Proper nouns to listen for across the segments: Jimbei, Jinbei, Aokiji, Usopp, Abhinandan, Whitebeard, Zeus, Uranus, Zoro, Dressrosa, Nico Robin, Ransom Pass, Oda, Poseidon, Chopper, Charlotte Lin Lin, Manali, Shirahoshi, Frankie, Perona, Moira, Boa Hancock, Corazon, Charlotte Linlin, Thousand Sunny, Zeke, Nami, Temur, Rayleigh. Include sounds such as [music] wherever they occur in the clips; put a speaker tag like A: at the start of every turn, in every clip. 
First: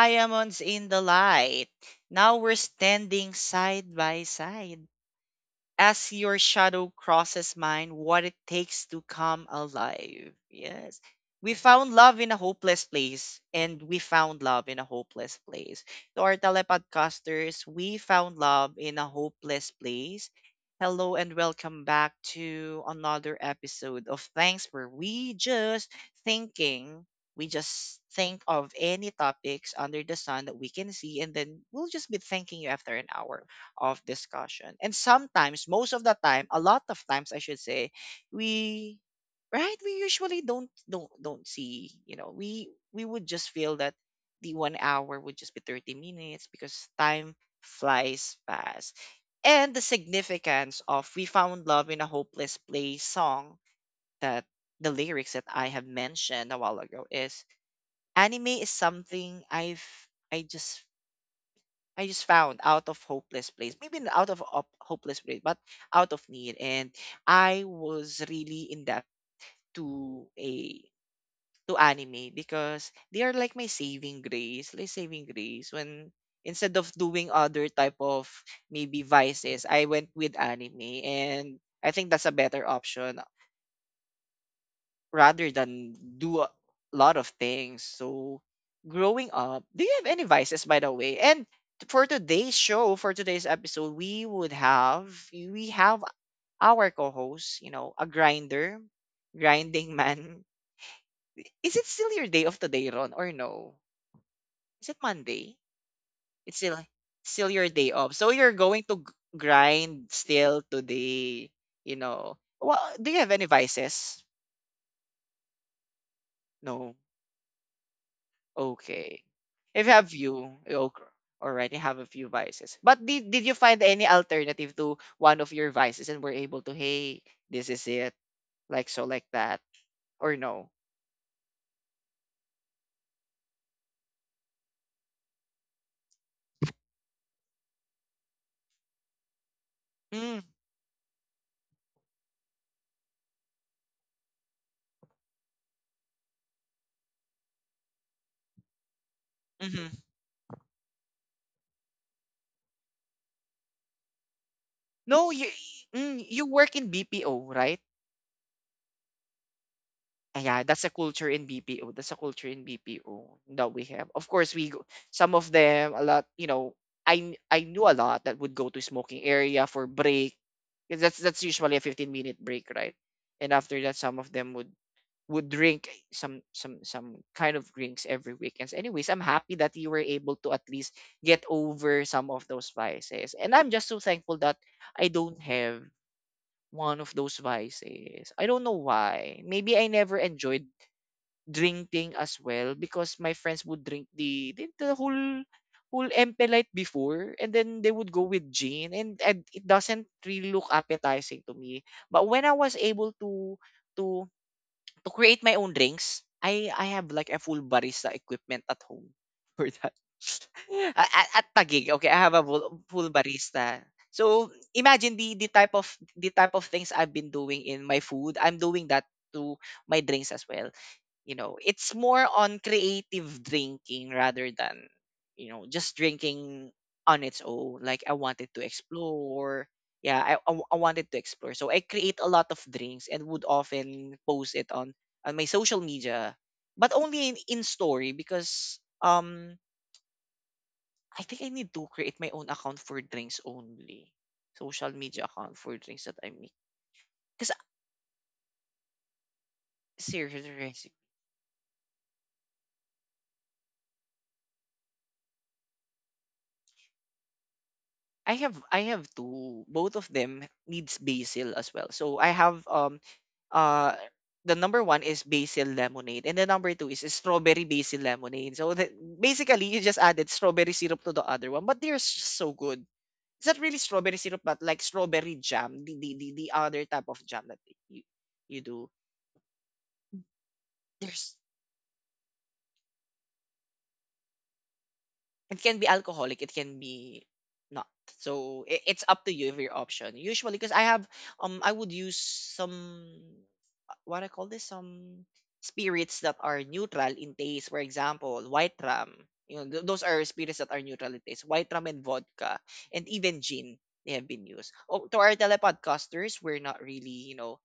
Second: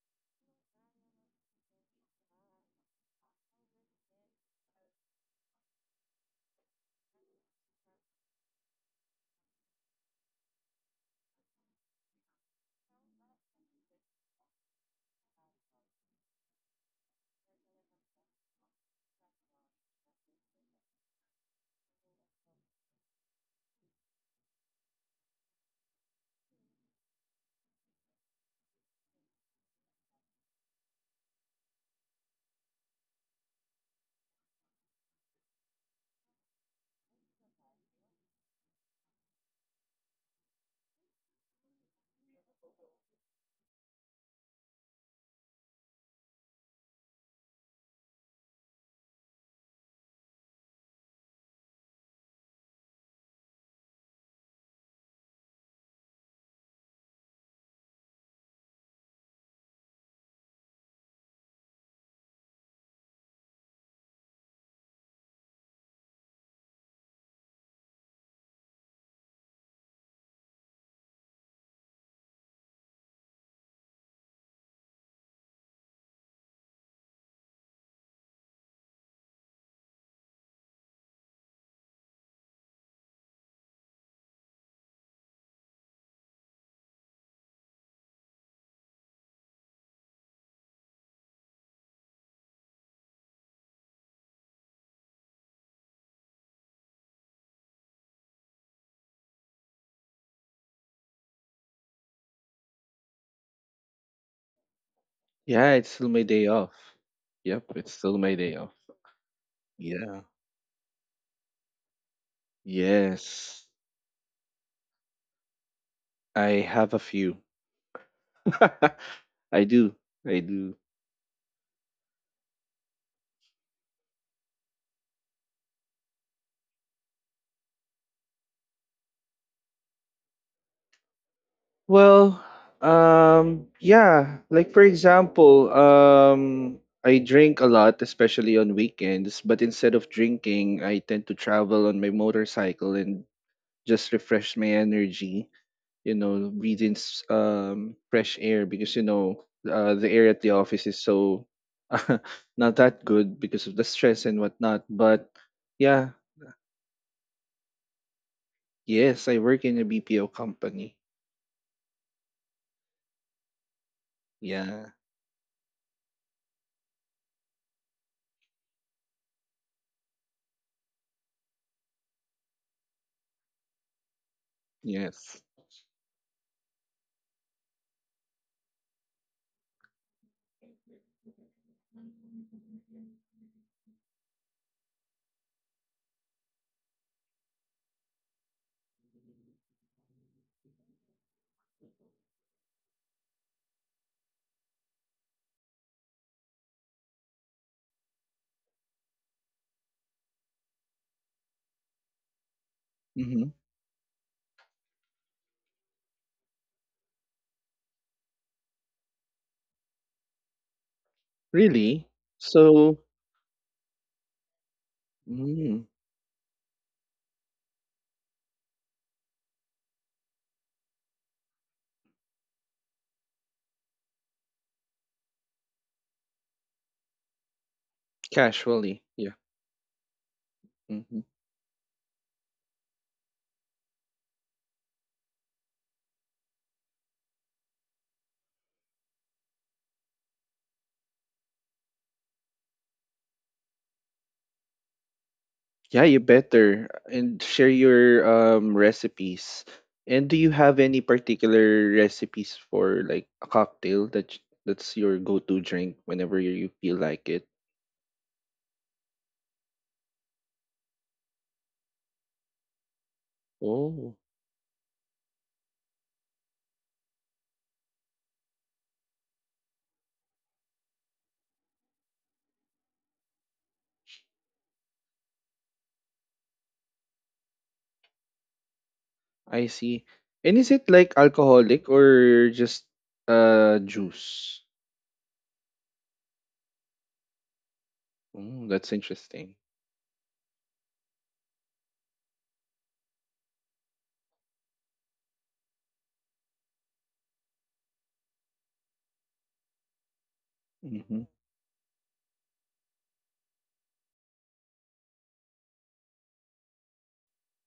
A: diamonds in the light. Now we're standing side by side as your shadow crosses mine, what it takes to come alive. Yes. We found love in a hopeless place, and we found love in a hopeless place. To our telepodcasters, we found love in a hopeless place. Hello and welcome back to another episode of Thanks for We Just Thinking. We just think of any topics under the sun that we can see, and then we'll just be thanking you after an hour of discussion. And sometimes, most of the time, a lot of times I should say, we right, we usually don't see, you know, we would just feel that the 1 hour would just be 30 minutes because time flies fast. And the significance of We Found Love in a Hopeless Place song, that the lyrics that I have mentioned a while ago, is anime is something I've I just I just found out of hopeless place. Maybe not out of hopeless place, but out of need. And I was really in depth to a to anime because they are like my saving grace, like saving grace. When instead of doing other type of maybe vices, I went with anime, and I think that's a better option rather than do a lot of things. So, growing up, do you have any vices, by the way? And for today's show, for today's episode, we have our co-host, you know, a grinder, grinding man. Is it still your day of today, Ron, or no? Is it Monday?
B: Yeah, it's still my day
A: It's
B: off.
A: still still
B: Yep,
A: your day
B: it's
A: off.
B: still
A: So
B: my
A: you're
B: day off.
A: going to grind
B: Yeah.
A: still today, you know. Well, do you have any
B: Yes.
A: vices?
B: I have
A: No.
B: a few.
A: Okay.
B: [laughs] I
A: If you
B: do.
A: have
B: I
A: few,
B: do.
A: you already have a few vices. But did you find any alternative to one of your vices and were able to, hey, this is it, like so, like that, or no?
B: Well, yeah, like for example, I drink a lot especially on weekends, but instead of
A: Mm,
B: drinking, I tend to travel on my motorcycle and just refresh my energy. You know, breathe in fresh air because you know the
A: hmm.
B: air at the office is so [laughs] not that good because of the stress and whatnot. But
A: No, you
B: yeah,
A: you work in BPO, right?
B: yes, I work in a BPO
A: Yeah, that's a
B: company.
A: culture in BPO. That's a culture in BPO that we have. Of course, we
B: Yeah,
A: go, some of them a lot. You know, I knew a lot that would go to smoking area for break. 'Cause that's usually a 15-minute break, right? And after that, some of them
B: yes.
A: would drink some some kind of drinks every weekends. Anyways, I'm happy that you were able to at least get over some of those vices, and I'm just so thankful that I don't have one of those vices. I don't know why. Maybe I never enjoyed drinking as well because my friends would drink the whole empty light before and then they would go with gin and it doesn't really look appetizing to me, but when I was able
B: Hmm.
A: to to create my own drinks, I have like a full barista equipment at home [laughs] for that [laughs] at Taguig.
B: Really?
A: Okay, I have a full,
B: So
A: full barista. So imagine the type
B: mm,
A: of the type of things I've been doing in my food. I'm doing that to my drinks as well. You know, it's more on creative drinking rather than, you know, just drinking on its own. Like I wanted to
B: casually, yeah.
A: explore. Yeah, I wanted to
B: Mm-hmm.
A: explore. So I create a lot of drinks and would often on my social media, but only in story, because I think I need to create my own account for drinks only. Social media account for
B: Yeah,
A: drinks that
B: you
A: I make.
B: better. And
A: Because
B: share your recipes. And do you have
A: seriously,
B: any particular recipes for like a cocktail that that's your go-to drink whenever you feel like it?
A: I have two. Both of them needs basil as well. So I have uh
B: Oh,
A: the number one is basil lemonade and the number two is strawberry basil lemonade. So, the, basically you just added strawberry syrup to the other one, but they're so good. It's not really strawberry syrup, but like strawberry jam, the other type of jam that you you do.
B: I see. And is it like
A: There's
B: alcoholic or just juice?
A: it can be alcoholic, it can be not.
B: Oh,
A: So, it,
B: that's
A: it's up to you
B: interesting.
A: if your option. Usually, because I have I would use some, what I call this, some spirits that are neutral in taste. For example, white rum. You know, those are spirits that are neutral
B: Mm-hmm.
A: in taste. White rum and vodka, and even gin. They have been used. Oh, to our telepodcasters, we're not really, you know,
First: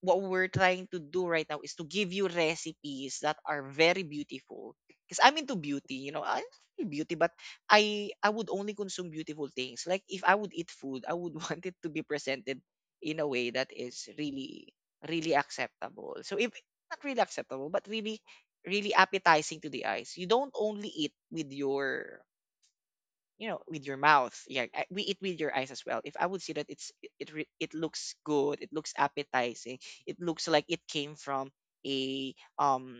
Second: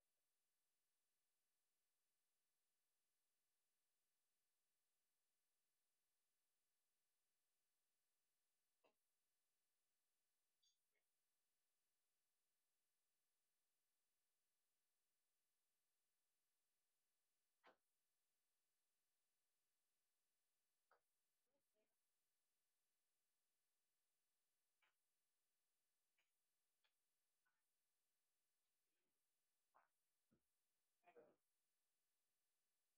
A: what we're trying to do right now is to give you recipes that are very beautiful. Because I'm into beauty, you know, I love beauty, but I would only consume beautiful things. Like if I would eat food, I would [laughs] want it to be presented in a way that is really, really acceptable. So if not really acceptable, but really, really appetizing to the eyes. You don't only eat with your, you know, with your mouth. Yeah, I- we eat with your eyes as well. If I would see that it, it looks good, it looks appetizing, it looks like it came from a um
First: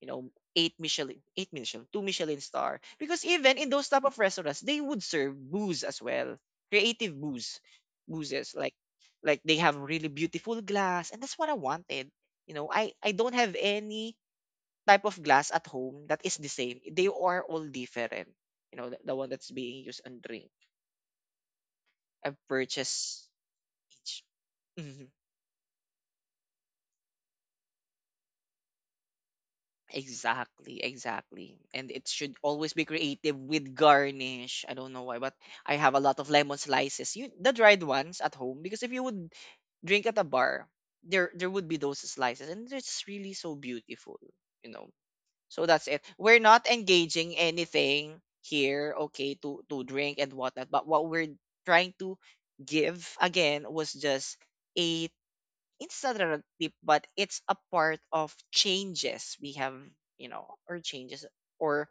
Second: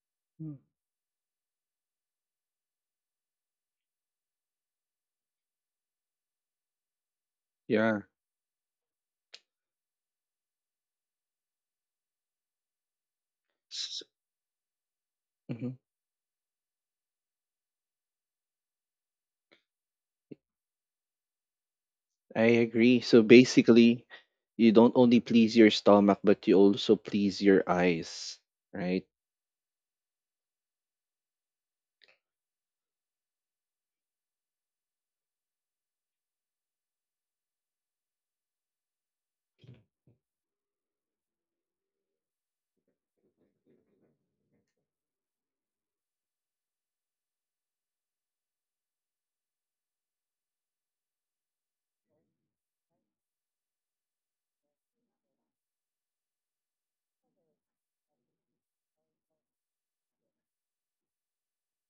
A: you know, eight michelin two michelin star, because even in those type of restaurants, they would serve booze as well, creative booze,
B: Yeah.
A: boozes like they have really beautiful glass and that's what I wanted. You know, I don't have
B: S-
A: any type of glass at
B: mhm.
A: home that is the same. They are all different. You know, the one that's being used on drink. I've
B: I agree. So
A: purchased
B: basically,
A: each.
B: you don't
A: Mhm.
B: only please your stomach, but you also please your eyes, right?
A: Exactly, exactly. And it should always be creative with garnish. I don't know why, but I have a lot of lemon slices. You the dried ones at home, because if you would drink at a bar, there would be those slices and it's really so beautiful, you know. So that's it. We're not engaging anything here, okay, to drink and whatnot. But what we're trying to give again was just a instant tip, but it's a part of changes we have, you know, or changes or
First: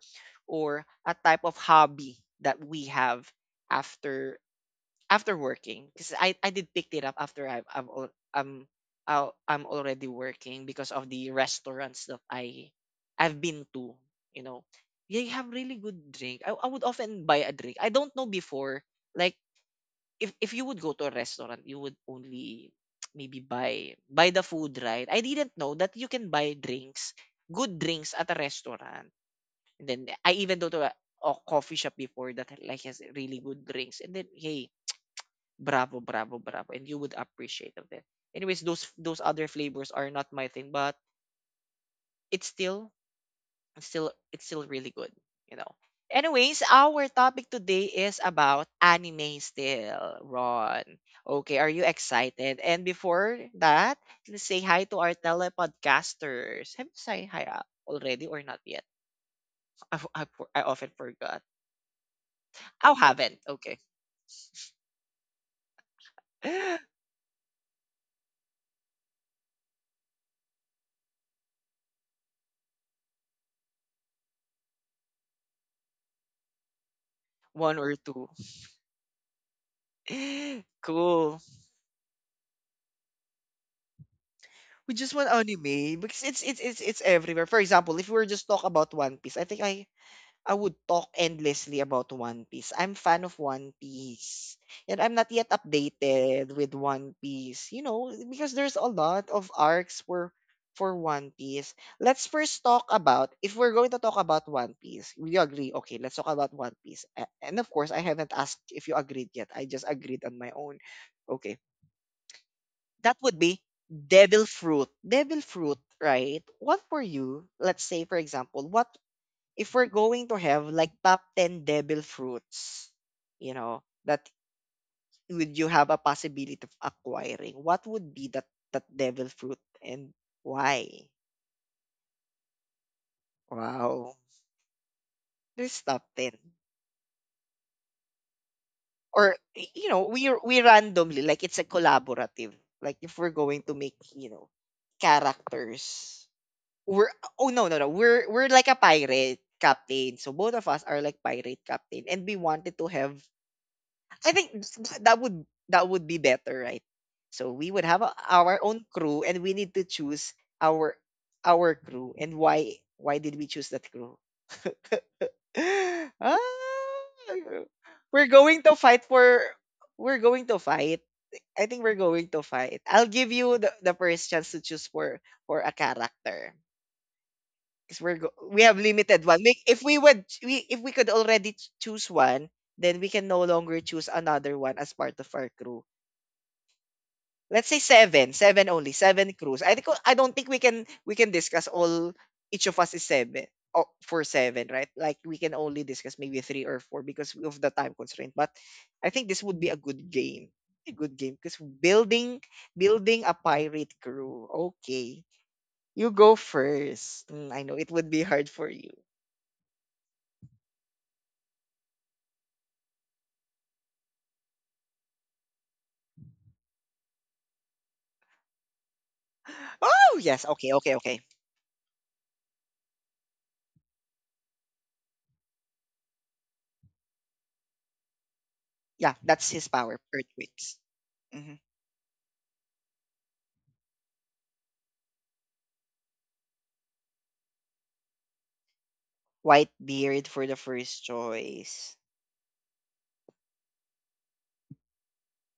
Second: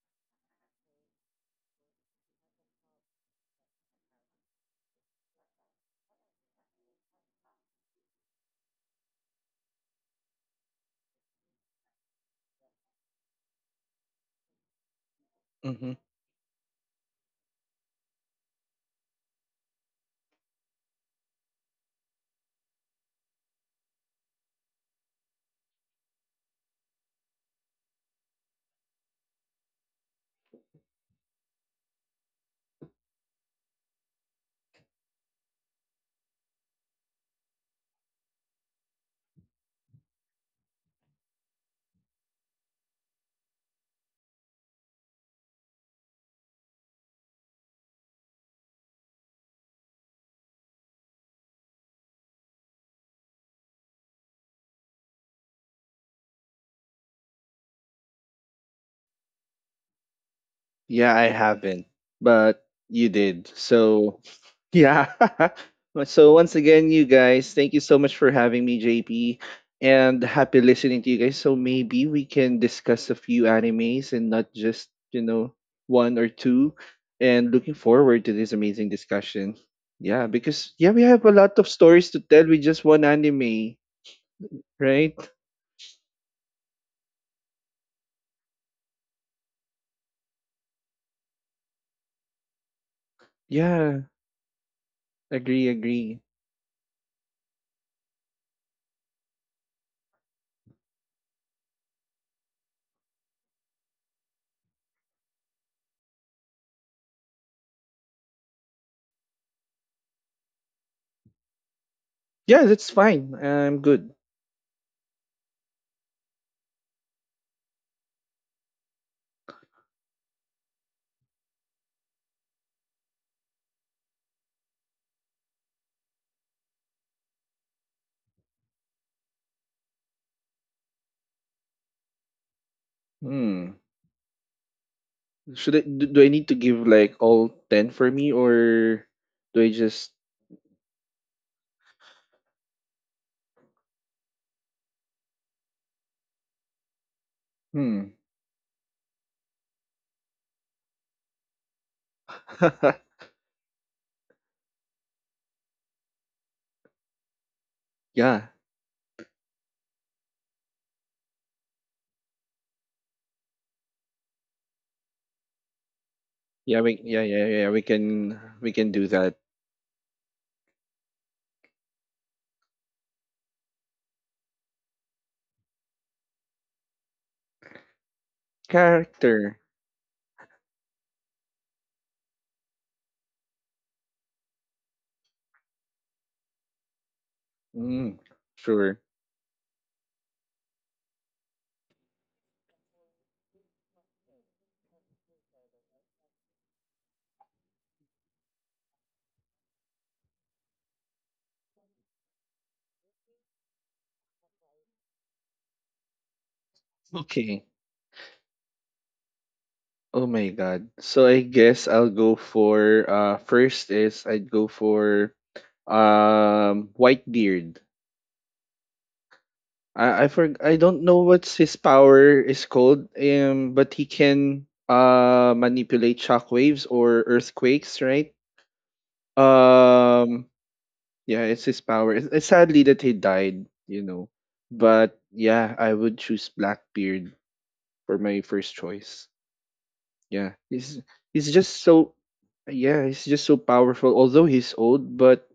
A: or a type of hobby that we have after after working because I did pick it up after I've I'm I'm already working because of the restaurants that I've been to, you know. They have really good drink. I would often buy a drink. I don't know before, like if you would go to a restaurant you would only [tsk] maybe buy the food, right? I didn't know that you can buy drinks, good drinks at a restaurant. And then I even go to a coffee shop before that like has really good drinks and then hey, bravo, bravo, bravo. And you would appreciate of it. Anyways, those other flavors are not my thing, but it's still it's still it's still really good, you know. Anyways, our topic today is about anime still, Ron. Okay, are you excited? And before that, let's say hi to our telepodcasters. Have you say hi already or not yet? [laughs] I often
B: Yeah, I
A: forgot.
B: haven't, but
A: I
B: you
A: haven't.
B: did.
A: Okay.
B: So, [laughs] yeah. [laughs] So, once
A: [gasps]
B: again,
A: [laughs]
B: you guys, thank you so much for having me, JP, and happy listening to you guys. So, maybe we can discuss a few animes and not just, one or two. And looking
A: One or
B: forward
A: two.
B: to this amazing discussion. Yeah,
A: [gasps] [laughs]
B: because, yeah, we have a
A: Cool.
B: lot of stories to tell with just one anime,
A: We just want
B: right?
A: anime because it's it's everywhere. For example, if we were just talk about One Piece, I think I would talk endlessly about One Piece. I'm fan of One
B: Yeah,
A: Piece, and I'm not yet
B: agree.
A: updated with One Piece. You know, because there's a lot of arcs for One Piece. Let's first talk about if we're going to talk about One Piece. We agree, okay? Let's talk about One Piece. And of course, I haven't asked if you agreed yet. I just agreed on my own. Okay.
B: Yeah, that's
A: That
B: fine.
A: would be
B: I'm good.
A: devil fruit. Devil fruit, right? What were you? Let's say, for example, what if we're going to have like top 10 devil fruits, you know, that would you have a possibility of acquiring? What would be that, that devil fruit and why?
B: Hmm.
A: Wow.
B: Should I
A: There's
B: do,
A: top
B: do I
A: 10.
B: need to give like all 10 for me or
A: Or,
B: do I
A: you know,
B: just
A: we randomly, like it's a collaborative. Like if we're going to make, you know, characters. We're oh no, no, no.
B: hmm?
A: We're like a pirate captain. So both of us are like pirate captain and we wanted to
B: [laughs]
A: have, I think that would be better, right? So we would have
B: Yeah,
A: our own crew and we need to choose our our crew. And why did we choose that crew? [laughs] Ah,
B: yeah, we, yeah, yeah, yeah, yeah, we
A: we're
B: can
A: going
B: we
A: to
B: can
A: fight
B: do that
A: for we're going to fight. I think we're going to fight. I'll give you the first chance to choose for a character, because we have limited one.
B: character.
A: Make if we would we if we could already choose one, then we can no longer choose another one as part of our crew. Let's say
B: Mm,
A: seven, seven only,
B: sure.
A: seven crews. I don't think we can discuss all. Each of us is seven. Oh, for seven, right? Like we can only discuss maybe three or four because of the time constraint. But I think this would be a good game, a good game, because building a pirate crew. Okay, you go first. I
B: Okay.
A: know it would be hard for you.
B: Oh my god. So I guess I'll go for first is I'd go for Whitebeard.
A: Oh
B: I I
A: yes,
B: for
A: okay,
B: I
A: okay,
B: don't
A: okay.
B: know what's his power is called, but he can manipulate shockwaves or earthquakes, right?
A: Yeah, that's his power.
B: Um,
A: Earthquakes.
B: yeah,
A: Mm-hmm.
B: it's his power. It's sadly that he died, But yeah, I would choose Blackbeard for my first choice.
A: White beard for the
B: Yeah,
A: first
B: he's just
A: choice.
B: so, yeah, he's just so powerful. Although he's old, but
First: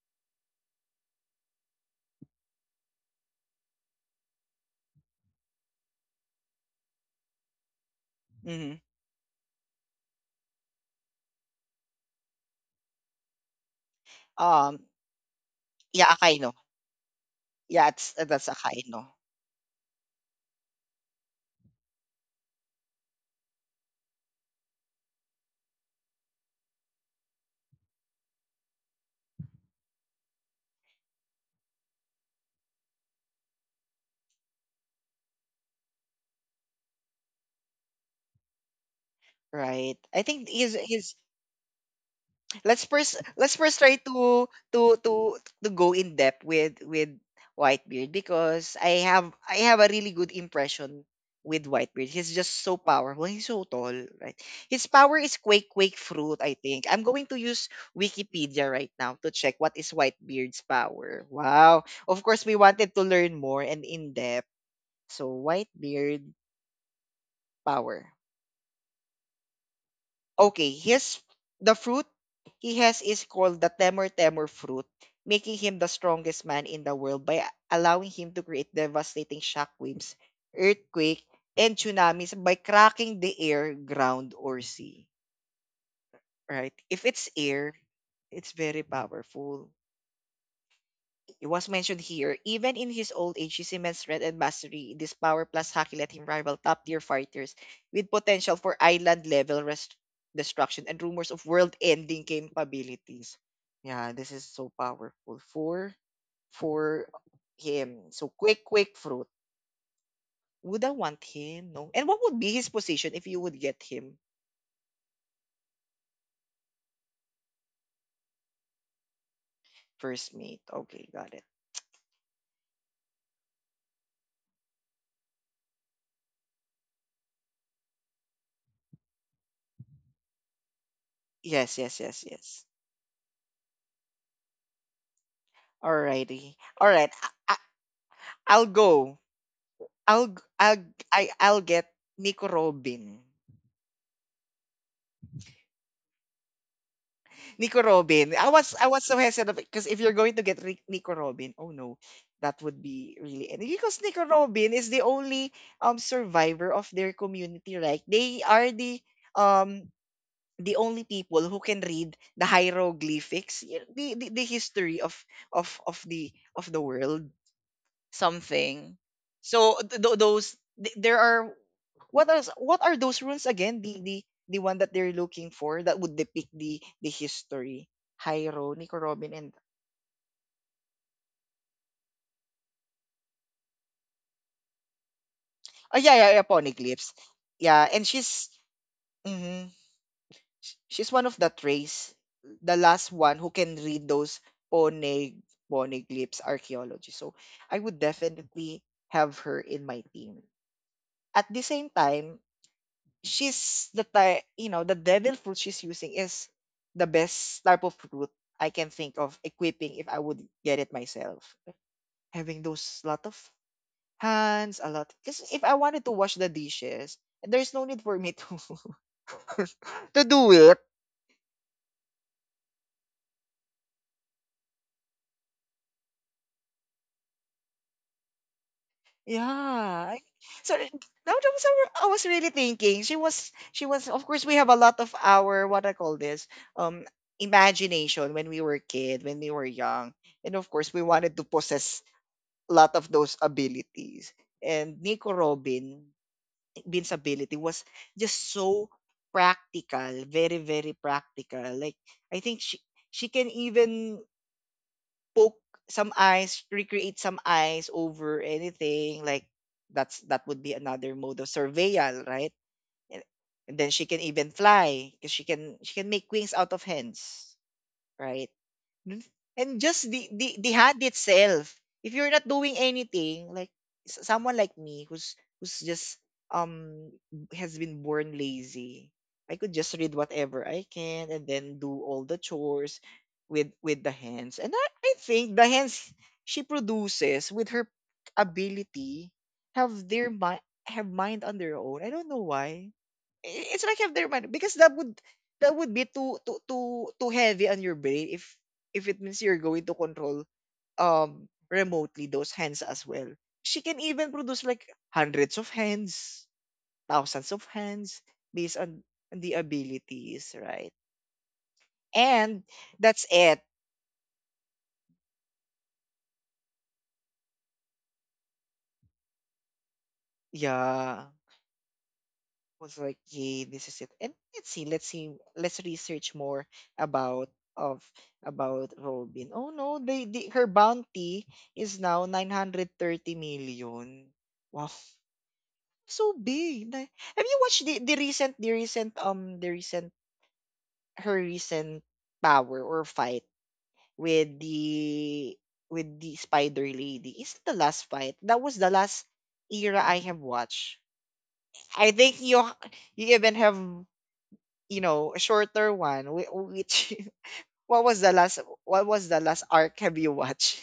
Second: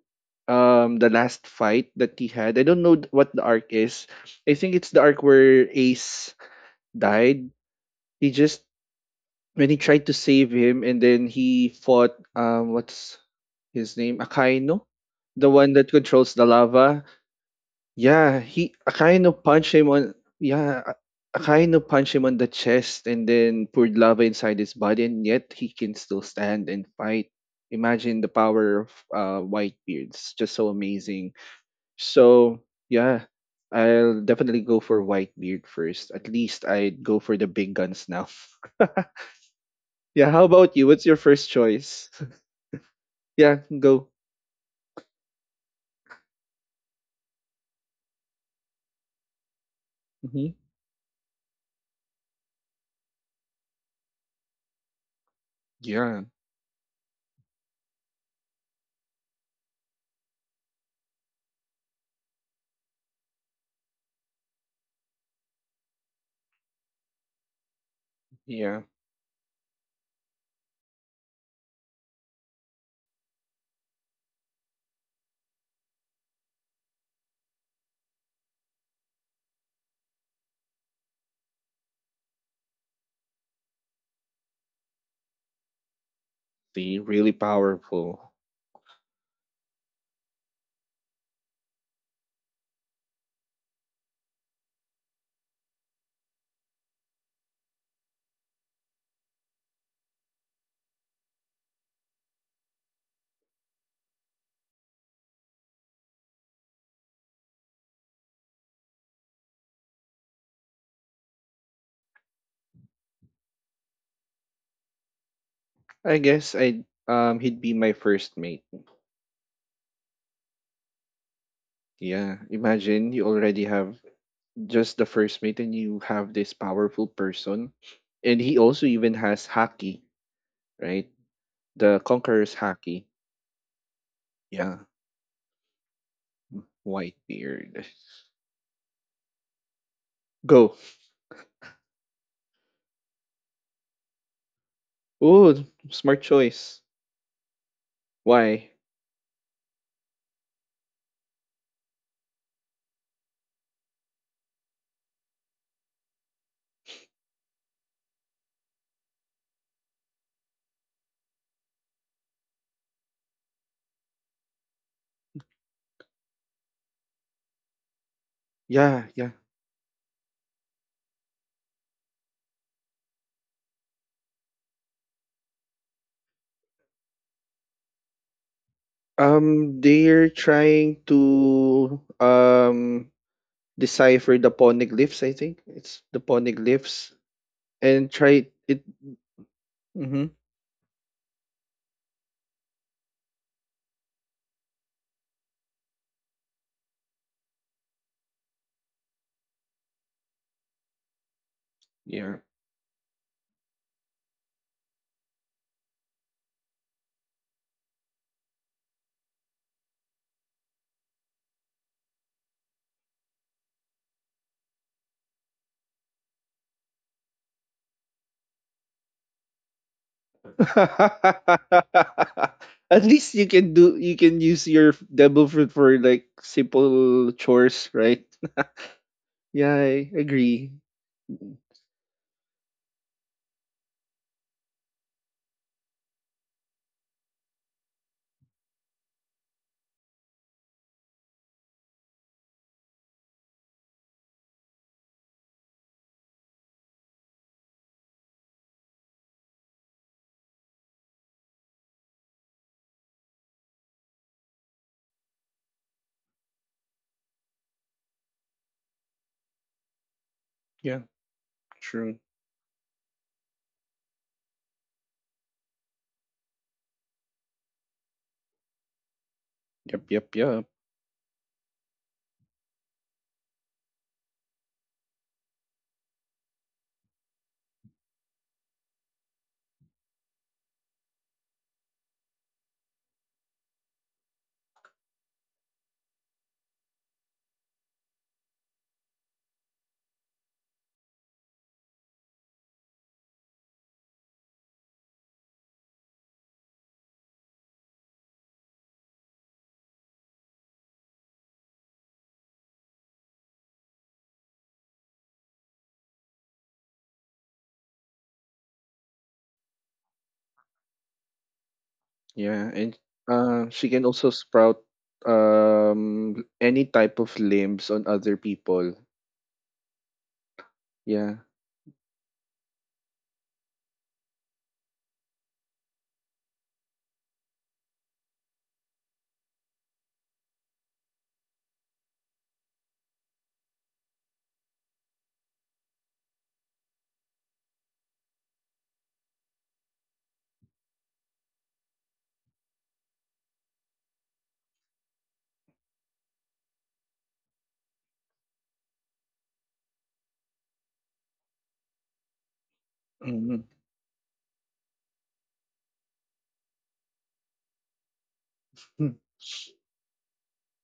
B: the last fight that he had, I don't know what the arc is. I think it's the arc where Ace died. He just,
A: Mm-hmm.
B: when he tried to save him and then he fought, what's his name,
A: Um,
B: Akainu, the one that
A: yeah,
B: controls the
A: Akaino.
B: lava.
A: Yeah, it's,
B: Yeah,
A: that's
B: he
A: Akaino,
B: Akainu punched him on, yeah, Akainu punched him on the chest and then poured lava inside his body, and yet he can still stand and fight. Imagine the power of Whitebeard's just so amazing. So yeah, I'll definitely go for Whitebeard first. At least I'd go for the big guns now. [laughs]
A: right? I
B: Yeah,
A: think
B: how about you? What's
A: he's
B: your first choice?
A: let's first
B: [laughs]
A: let's
B: Yeah,
A: first try
B: go.
A: to to to go in depth with Whitebeard because I have a really good
B: Hmm.
A: impression with Whitebeard. He's just so powerful. He's so tall, right? His power is quake quake
B: Yeah,
A: fruit, I think. I'm going to use Wikipedia right now to check what is Whitebeard's power. Wow. Of course we wanted to learn more and in depth. So Whitebeard power.
B: yeah,
A: Okay, his the fruit he has is called the Temur Temur fruit, making him the strongest man in the world by allowing him to create devastating shockwaves, earthquake, and tsunamis by cracking the air, ground, or sea. Right?
B: they
A: If it's
B: really
A: air,
B: powerful.
A: it's very powerful. It was mentioned here, even in his old age, he cements strength and mastery in this power plus hockey let him rival top tier fighters with potential for island level destruction and rumors of world ending capabilities. Yeah, this is so powerful for him. So quick, quick fruit. Would I want him? No. And what would be his position if you would get him
B: I guess I he'd be my first mate.
A: first mate? Okay, got it.
B: Yeah, imagine you already have just the first mate and you have this powerful person, and he also even has Haki, right?
A: Yes,
B: The
A: yes, yes,
B: Conqueror's
A: yes.
B: Haki. Yeah,
A: Alrighty. Alright. I, I,
B: Whitebeard.
A: I'll go.
B: Go.
A: I'll g- I I'll get Nico Robin.
B: Oh, smart choice.
A: Nico Robin. I
B: Why?
A: was I was so hesitant because if you're going to get Rick, Nico Robin, oh no, that would be really, and because Nico Robin is the only survivor of their community, right? They are um the only people who can read the hieroglyphics, the history of of of the the world. Something.
B: Yeah, yeah.
A: So there are what are those runes again? The one that they're looking for that would depict the history. Hyro, Nico Robin, and
B: They're trying to decipher the poneglyphs, I think.
A: oh
B: It's
A: yeah,
B: the
A: yeah, yeah,
B: poneglyphs.
A: Poneglyphs. Yeah, and
B: And try
A: she's
B: it,
A: mhm.
B: hmm,
A: She's one of that race, the last one who can read those Poneg Poneglyphs archaeology. So I would definitely have her in my team. At the same
B: yeah.
A: time, she's the type, the devil fruit she's using is the best type of fruit I can think of equipping if I would get it myself. Having those lot of hands, a lot. Because if I wanted to wash the dishes, there's no need for me to [laughs] to do it.
B: [laughs] At least you can use your devil fruit for like simple chores, right? [laughs] Yeah, I
A: Yeah.
B: agree.
A: So now that was our, I was really thinking. She was Of course we have a lot of our what I call this imagination when we were kid, when we were young. And of course we wanted to possess lot of those abilities. And Nico Robin, Bin's ability was just so practical, very, very practical. Like I think she can even poke some eyes, recreate some eyes over anything. Like that would be
B: Yeah,
A: another mode of
B: true.
A: surveil, right? And, and then she can even fly because she can make wings out of hands, right? N- And
B: Yep,
A: just the,
B: yep,
A: the,
B: yep.
A: the hand itself. If you're not doing anything, like someone like me who's just um has been born lazy, I could just read whatever I can and then do all the chores with the hands. And I think the hands she produces with her ability have mind on their own. I don't know why. It's like have their mind because that would be too heavy on your brain if it means you're going to control remotely those hands as well. She can even produce like hundreds of hands, thousands of hands based on the abilities, right? And
B: Yeah, and
A: that's it.
B: she can also sprout any type of limbs on other people.
A: Yeah.
B: Yeah,
A: Was like, yay, this is it. And let's research more about of about Robin. Oh no, they her bounty is now 930 million. Wow. So big. Like, have you watched the recent her recent power or fight with the with the spider lady? Is it the last fight? That was the last era I have watched. I think you even
B: mhm.
A: have a shorter one. Which [laughs] what was the last what
B: Hmm.
A: was the last arc have you watched?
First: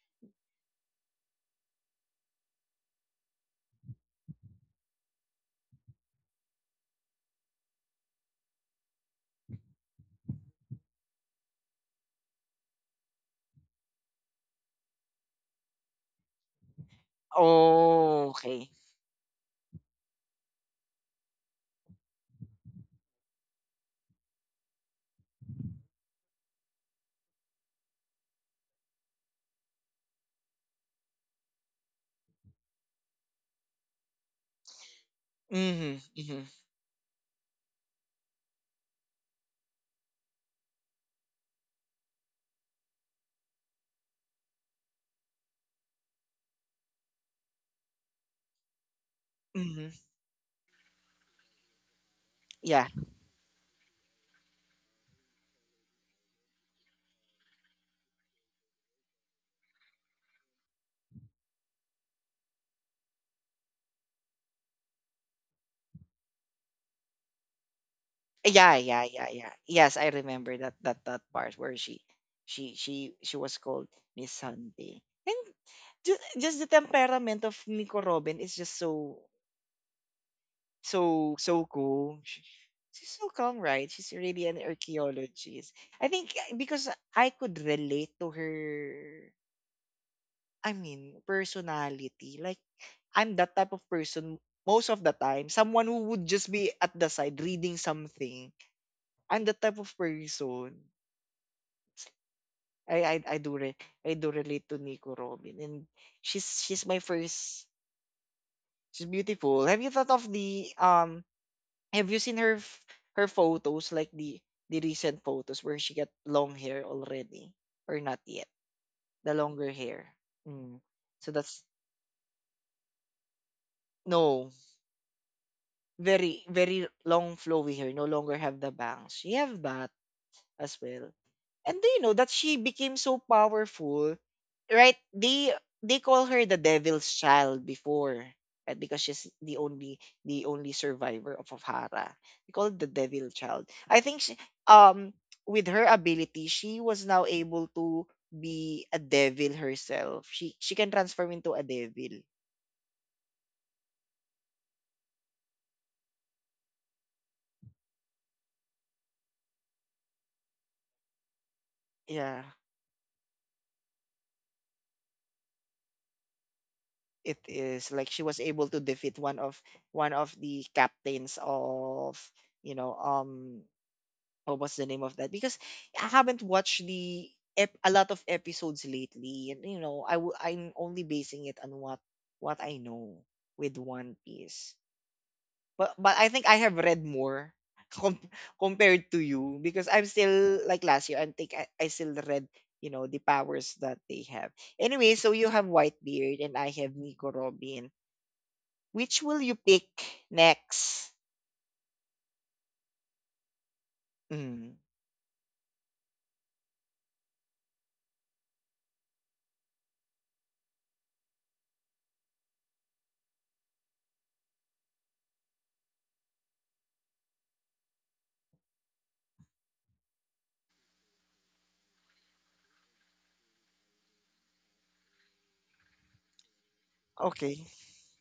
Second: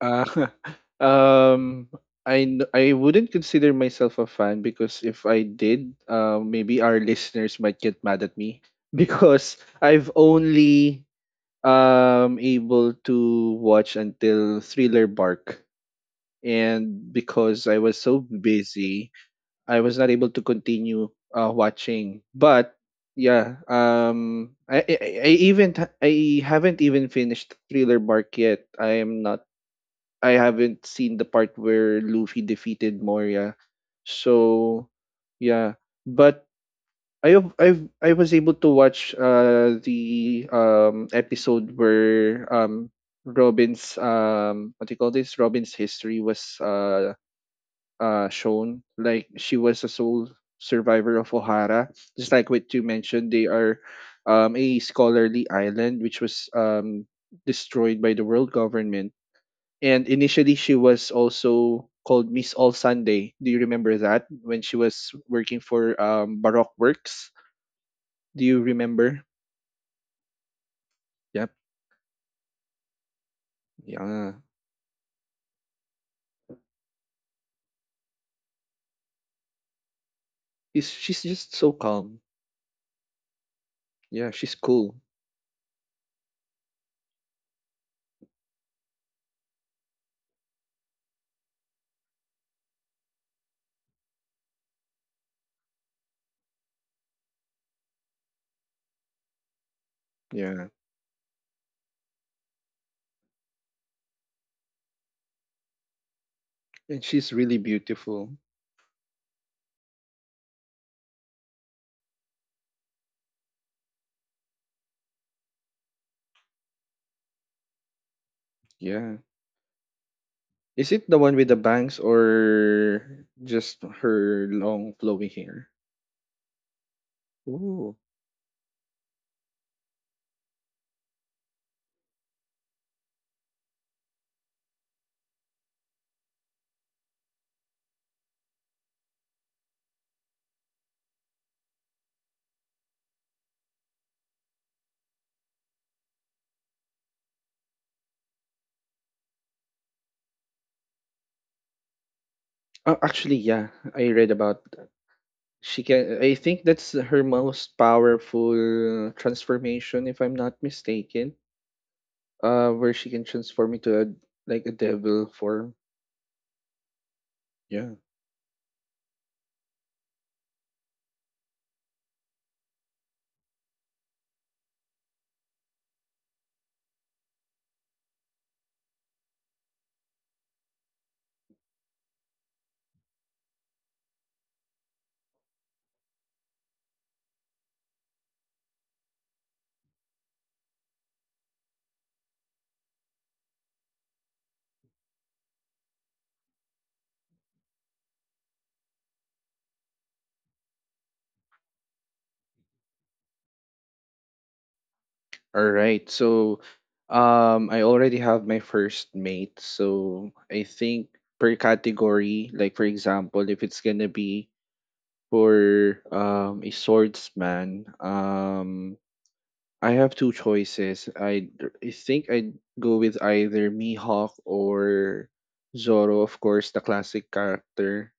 B: Ah, [laughs] um, I wouldn't consider myself a fan, because if I did, maybe our listeners might get mad at me [laughs] because I've only able to watch until Thriller Bark, and
A: [laughs]
B: because I was so
A: oh, okay.
B: busy, I was not able to continue watching. But yeah, I haven't even finished Thriller Bark yet. I am not. I haven't seen the part where Luffy defeated Moria. So yeah,
A: Mm-hmm, mm-hmm,
B: but I have, I've I was able to watch the episode where Robin's, what do you call this, Robin's history was shown, like she was a
A: mm-hmm.
B: sole survivor of Ohara, just like what you
A: Yeah.
B: mentioned. They are, a scholarly island, which was destroyed by the world government. And initially, she was also called Miss All Sunday. Do you remember that, when she was working for Baroque Works? Do you
A: Yeah, yeah,
B: remember?
A: yeah, yeah. Yes, I remember that
B: Yep.
A: part where she was called Miss
B: Yeah.
A: Sunday. And just the temperament of Nico Robin is just so
B: She's
A: so
B: just
A: so
B: so
A: cool.
B: calm.
A: She's so calm, right? She's
B: Yeah,
A: really
B: she's
A: an
B: cool.
A: archaeologist. I think because I could relate to her. I mean, personality. Like I'm that type of person most of the time. Someone who would just be at the side reading something. I'm that type of
B: Yeah.
A: person. I I I do re- I do relate to Nico Robin, and she's my
B: And she's really
A: first.
B: beautiful.
A: She's beautiful. Have you thought of the have you seen her her photos like the recent photos where she got long hair already or not yet?
B: Yeah.
A: The longer hair. Mm.
B: Is it the
A: So
B: one with the
A: that's
B: bangs or just her
A: No,
B: long flowing hair?
A: very very long flowy hair.
B: Ooh.
A: No longer have the bangs. She have that as well. And do you know that she became so powerful, right? They call her the devil's child before, right? Because she's the only survivor of Hara. They call it the devil child. I think um with her ability, she was now able to be a devil herself. She can transform into a devil.
B: Oh, actually, yeah. I read about She can I think that's her most powerful transformation, if I'm not mistaken.
A: Yeah.
B: Where she can transform into a, like, a devil form.
A: It
B: Yeah.
A: is like she was able to defeat one of the captains of, you know, what was the name of that? Because I haven't watched a lot of episodes lately, and I'm only basing it on what I know with One Piece. But I think I have read more [laughs] com- compared to you because I'm still like last year. I think I still read the powers that they have. Anyway, so you have Whitebeard and I have Nico Robin. Which will you pick next? Mm,
B: All right. So I already have my first mate. So I think per category, like for example, if it's gonna be for a swordsman, I have two choices. I think I'd go with either Mihawk or Zoro, of course, the classic
A: okay.
B: character.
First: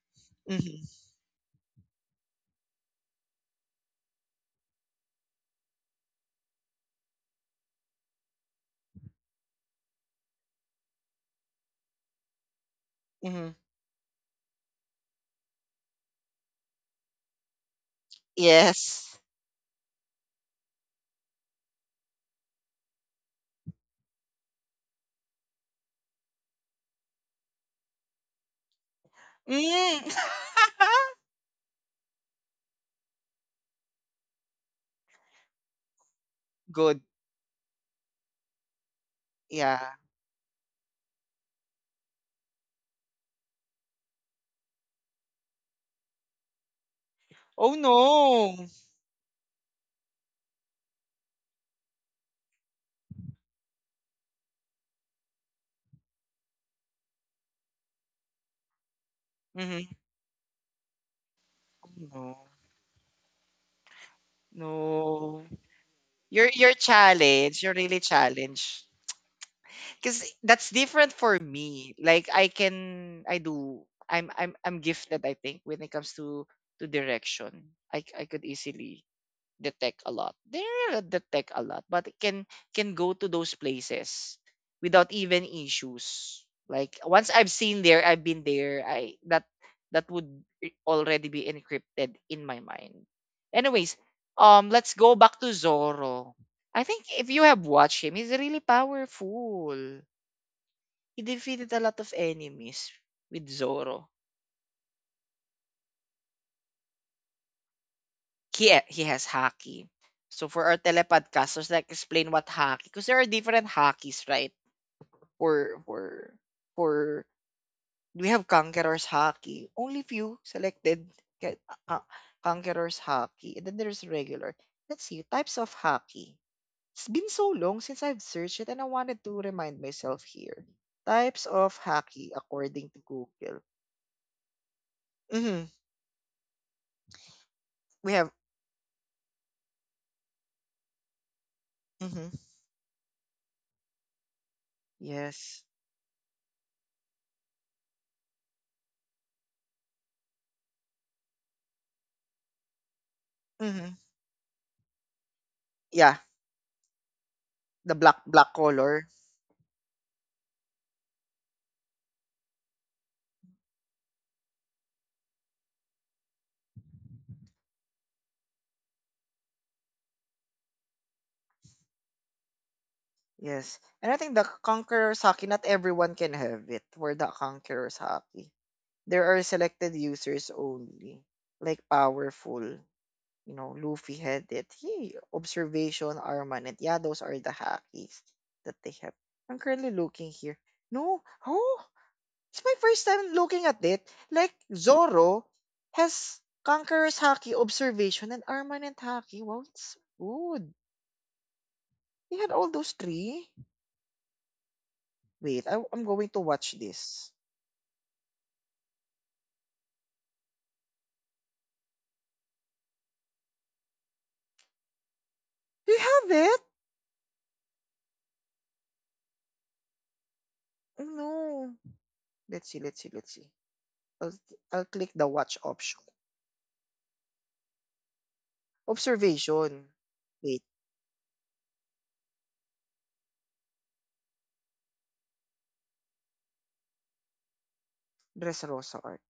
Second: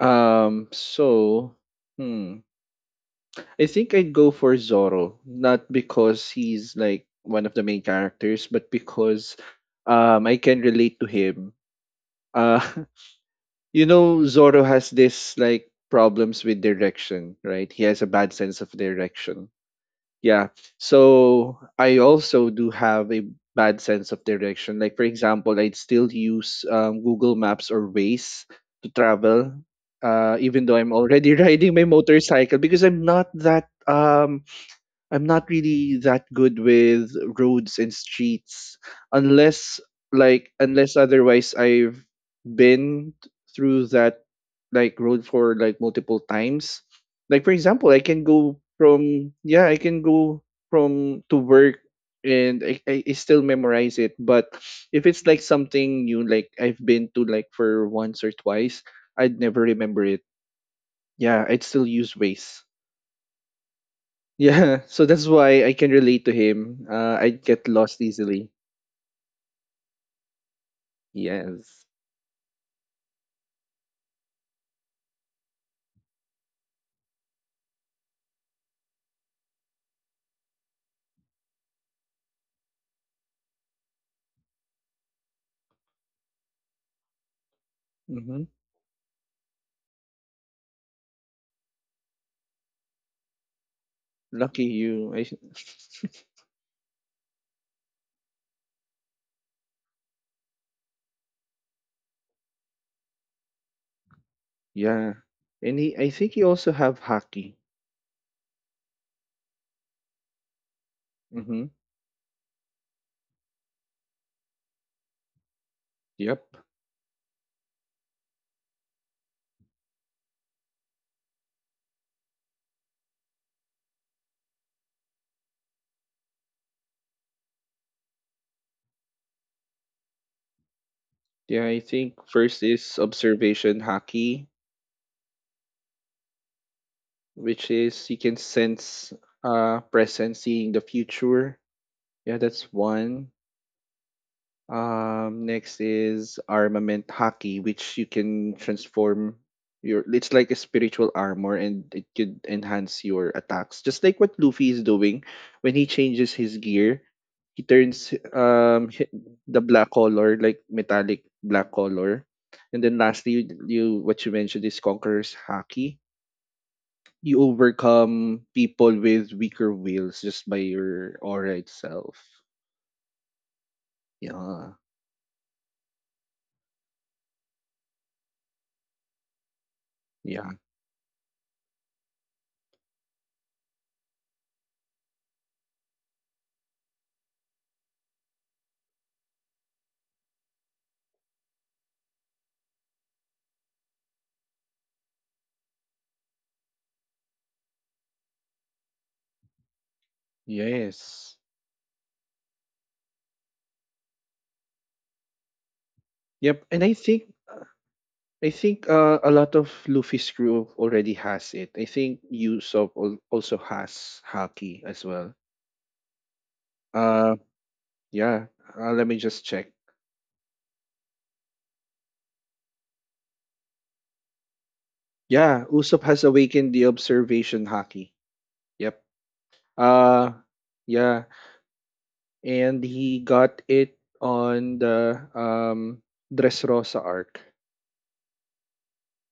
B: Um,
A: Hmm.
B: so, hmm, I think I'd go for Zoro, not because he's like one of the main characters, but because I can relate to him. Uh,
A: Hmm.
B: [laughs] Zoro has this like problems with direction, right? He has a bad sense of
A: Yes.
B: direction. Yeah. So I also do have a bad sense of direction. Like for example, I'd still use Google Maps or Waze to travel,
A: Mm. [laughs]
B: even though I'm already [laughs] riding my motorcycle, because I'm not really that good
A: Good.
B: with roads and streets, unless
A: Yeah.
B: unless otherwise I've been through that like road for like multiple times. Like for
A: Oh,
B: example, I can go
A: no.
B: from, yeah, I can go from to work, and I still memorize it. But if it's like something new like I've been to like for once or twice, I'd never
A: Mhm.
B: remember it. Yeah, I'd still use
A: No.
B: Waze. Yeah, [laughs] so that's
A: No.
B: why I can relate to
A: You're
B: him. I
A: challenged.
B: get
A: You're really
B: lost easily.
A: challenged. Cause that's different for
B: Yes.
A: me. Like I can I do I'm gifted I think when it comes to direction. I could easily detect a lot. They are detect a lot, but it can go to those places without even issues. Like once I've seen there, I've
B: Mm-hmm.
A: been there. I that that would already be encrypted in my mind. Anyways,
B: Lucky
A: let's
B: you.
A: go
B: I,
A: back to Zoro. I think if you have watched him, he's really powerful. He defeated a lot of enemies with Zoro.
B: [laughs] yeah. And he, I think he also have hockey.
A: He has hockey. So for our
B: Mm-hmm.
A: telepodcasters, like explain what hockey, because there are different hakis, right? For
B: Yep.
A: for we have conquerors hockey. Only few selected get uh, conquerors hockey, and then there's regular. Let's see types of hockey. It's been so long since I've searched it, and I wanted to remind myself here. Types
B: Yeah,
A: of
B: I think
A: hockey
B: first
A: according
B: is
A: to Google.
B: observation hockey,
A: Hmm.
B: which is
A: We
B: you
A: have.
B: can sense presence, seeing the future.
A: Hmm.
B: Yeah, that's one.
A: Yes.
B: Next is armament haki, which you can transform your it's like a spiritual armor and it could enhance your attacks.
A: Hmm.
B: Just like what Luffy is doing when he
A: Yeah,
B: changes his gear, he
A: the
B: turns
A: black color.
B: the black color, like metallic black color. And then lastly, you what you mentioned is Conqueror's haki. You overcome people with weaker wills just by your aura itself.
A: Yes. And I think the
B: Yeah.
A: Conqueror's Hockey, not everyone can have it for the Conqueror's Hockey. There are selected users
B: Yeah.
A: only, like powerful, Luffy had it. Hey, Observation, Armanet. Yeah, those are the hackies that they have. I'm currently looking here. No, oh, it's my first time looking at it. Like, Zoro has Conqueror's Hockey, Observation, and Armanet Hockey. Wow, it's good.
B: Yes.
A: He had all those three. Wait, I'm going to
B: Yep,
A: watch
B: and I think
A: this.
B: I think a lot of Luffy's crew already has it. I think Usopp also has Haki as well.
A: Do you have it?
B: Uh, yeah. Let me just check.
A: Oh, no. Let's see. I'll, I'll click the watch
B: Yeah,
A: option.
B: Usopp has awakened the observation Haki. Yep.
A: Observation.
B: Uh,
A: Wait,
B: yeah, and he got it on the Dressrosa arc.
A: Dressrosa Arc.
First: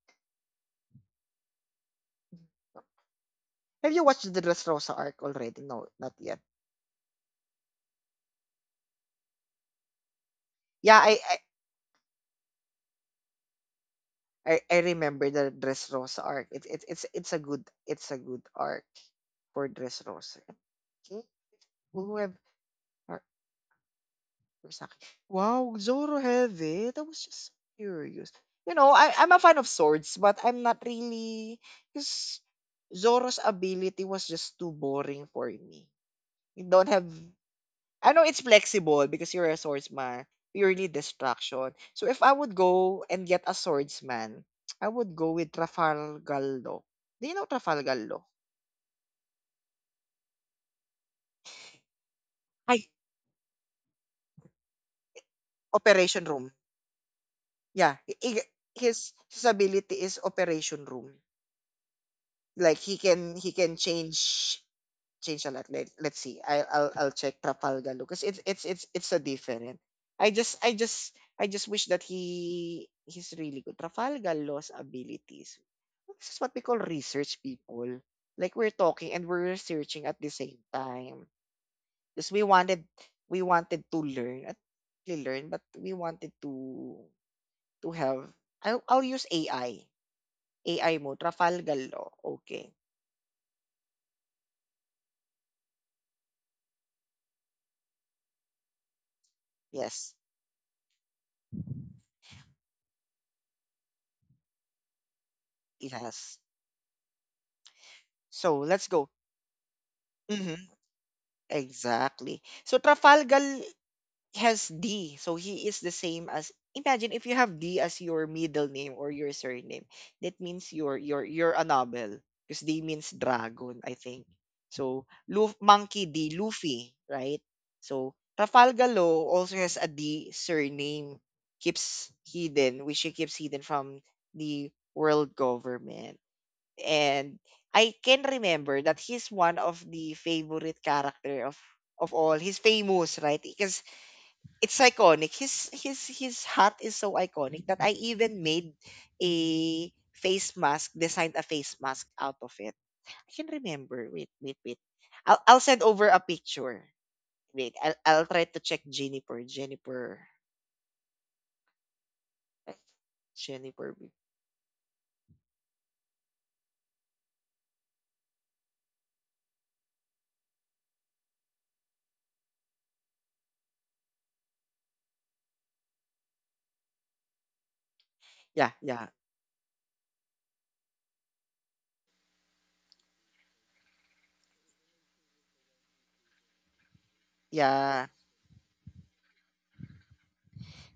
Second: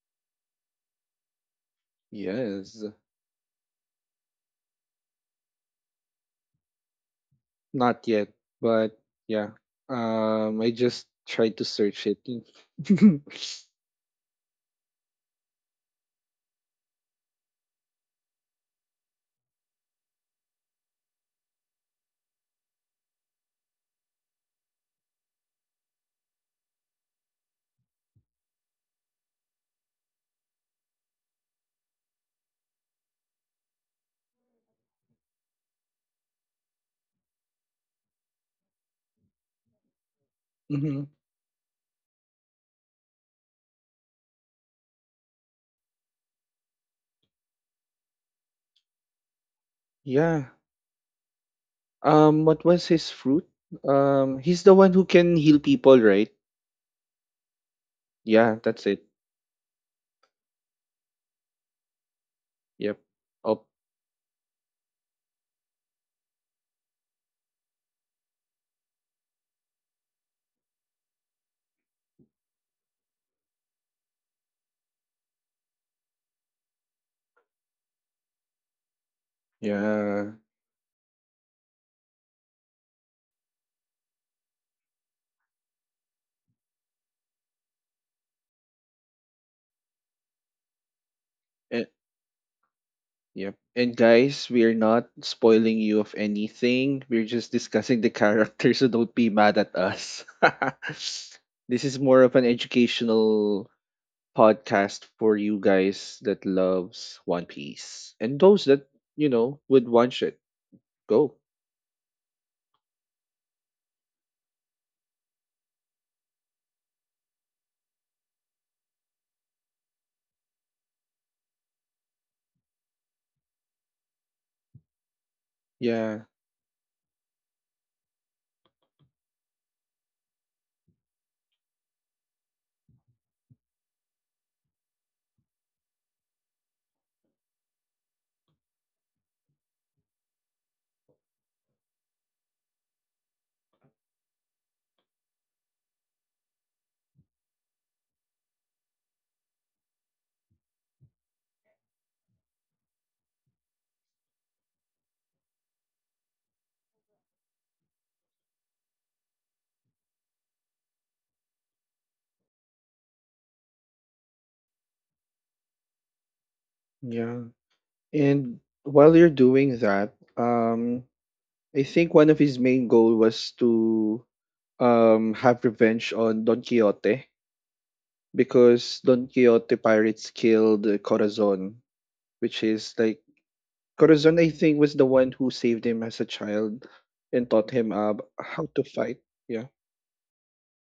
B: Yes,
A: Have you watched the Dressrosa Arc already? No, not yet.
B: not yet, but yeah. I
A: Yeah,
B: just
A: I I,
B: tried to search it. [laughs]
A: I I remember the Dressrosa Arc. It, it's a good arc for Dressrosa. Okay. Who have are, Kurosaki. Wow, Zoro heavy. That was just so curious. You know, I'm a fan of swords, but I'm not really because Zoro's ability was just too boring for me. You don't have I know it's flexible because you're a swordsman, purely
B: Mhm.
A: destruction. So if I would go and get a swordsman, I would go with Trafalgar Law. Do you know Trafalgar Law?
B: Yeah. What was
A: Ay,
B: his fruit? He's the one who can heal people,
A: Operation
B: right?
A: Room. Yeah, i- i-
B: Yeah, that's it.
A: his his ability is Operation Room. Like he
B: Yep.
A: can he
B: Oh,
A: can change change a lot. Let's see. I'll check Trafalgar because it's a different. I just wish that he's really good. Trafalgar lost abilities. This is what we call research people. Like we're talking and we're researching at the
B: yeah.
A: same time because we wanted to learn at really learn but we wanted to have I'll use AI AI mo Trafalgar
B: And,
A: law okay
B: yep. And guys, we're not spoiling you of anything. We're just discussing the [laughs] characters, so don't be mad at
A: yes.
B: us. [laughs] This is more of an educational podcast for you guys
A: Yes.
B: that loves One Piece and
A: So
B: those
A: let's
B: that,
A: go.
B: would watch it.
A: Hmm.
B: Go.
A: Exactly. So Trafalgar has D. So he is the same as imagine if you have D as your middle name or your surname. That means you're a novel. Because D means dragon, I think. So Luf Monkey
B: Yeah.
A: D, Luffy, right? So Trafalgar Law also has a D surname keeps hidden, which he keeps hidden from the world government. And I can remember that he's one of the favorite character of all. He's famous, right? Because it's iconic. His hat is so iconic that I even made a face mask, designed a face mask out of it. I can remember. Wait, wait, wait. I'll send over a picture. Wait, I'll try to check Jennifer. Jennifer. Jennifer.
B: Yeah. And while you're doing that, I think one of his main goal was to have revenge on Don Quixote,
A: Yeah,
B: because
A: yeah.
B: Don Quixote pirates killed Corazon, which is like Corazon. I think was the one who saved him as a child and taught him
A: Yeah,
B: how to fight. Yeah,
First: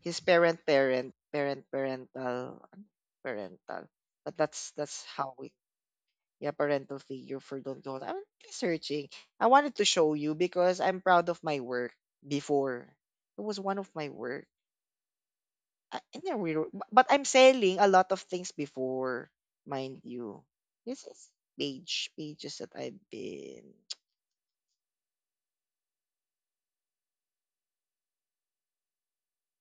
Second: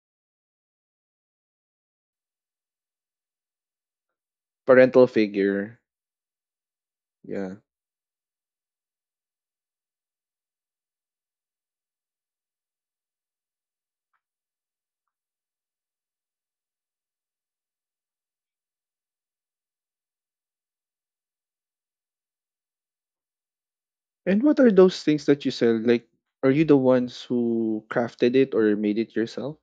A: his parental but that's
B: parental
A: how we,
B: figure.
A: yeah, parental figure
B: Yeah.
A: for don't. I'm researching. I wanted to show you because I'm proud of my work before. It was one of my work. I, and then we, were- bu- but I'm selling a lot of things before, mind you. This is page pages that I've been.
B: And what are those things that you sell? Like, are you the ones who crafted it or made it yourself?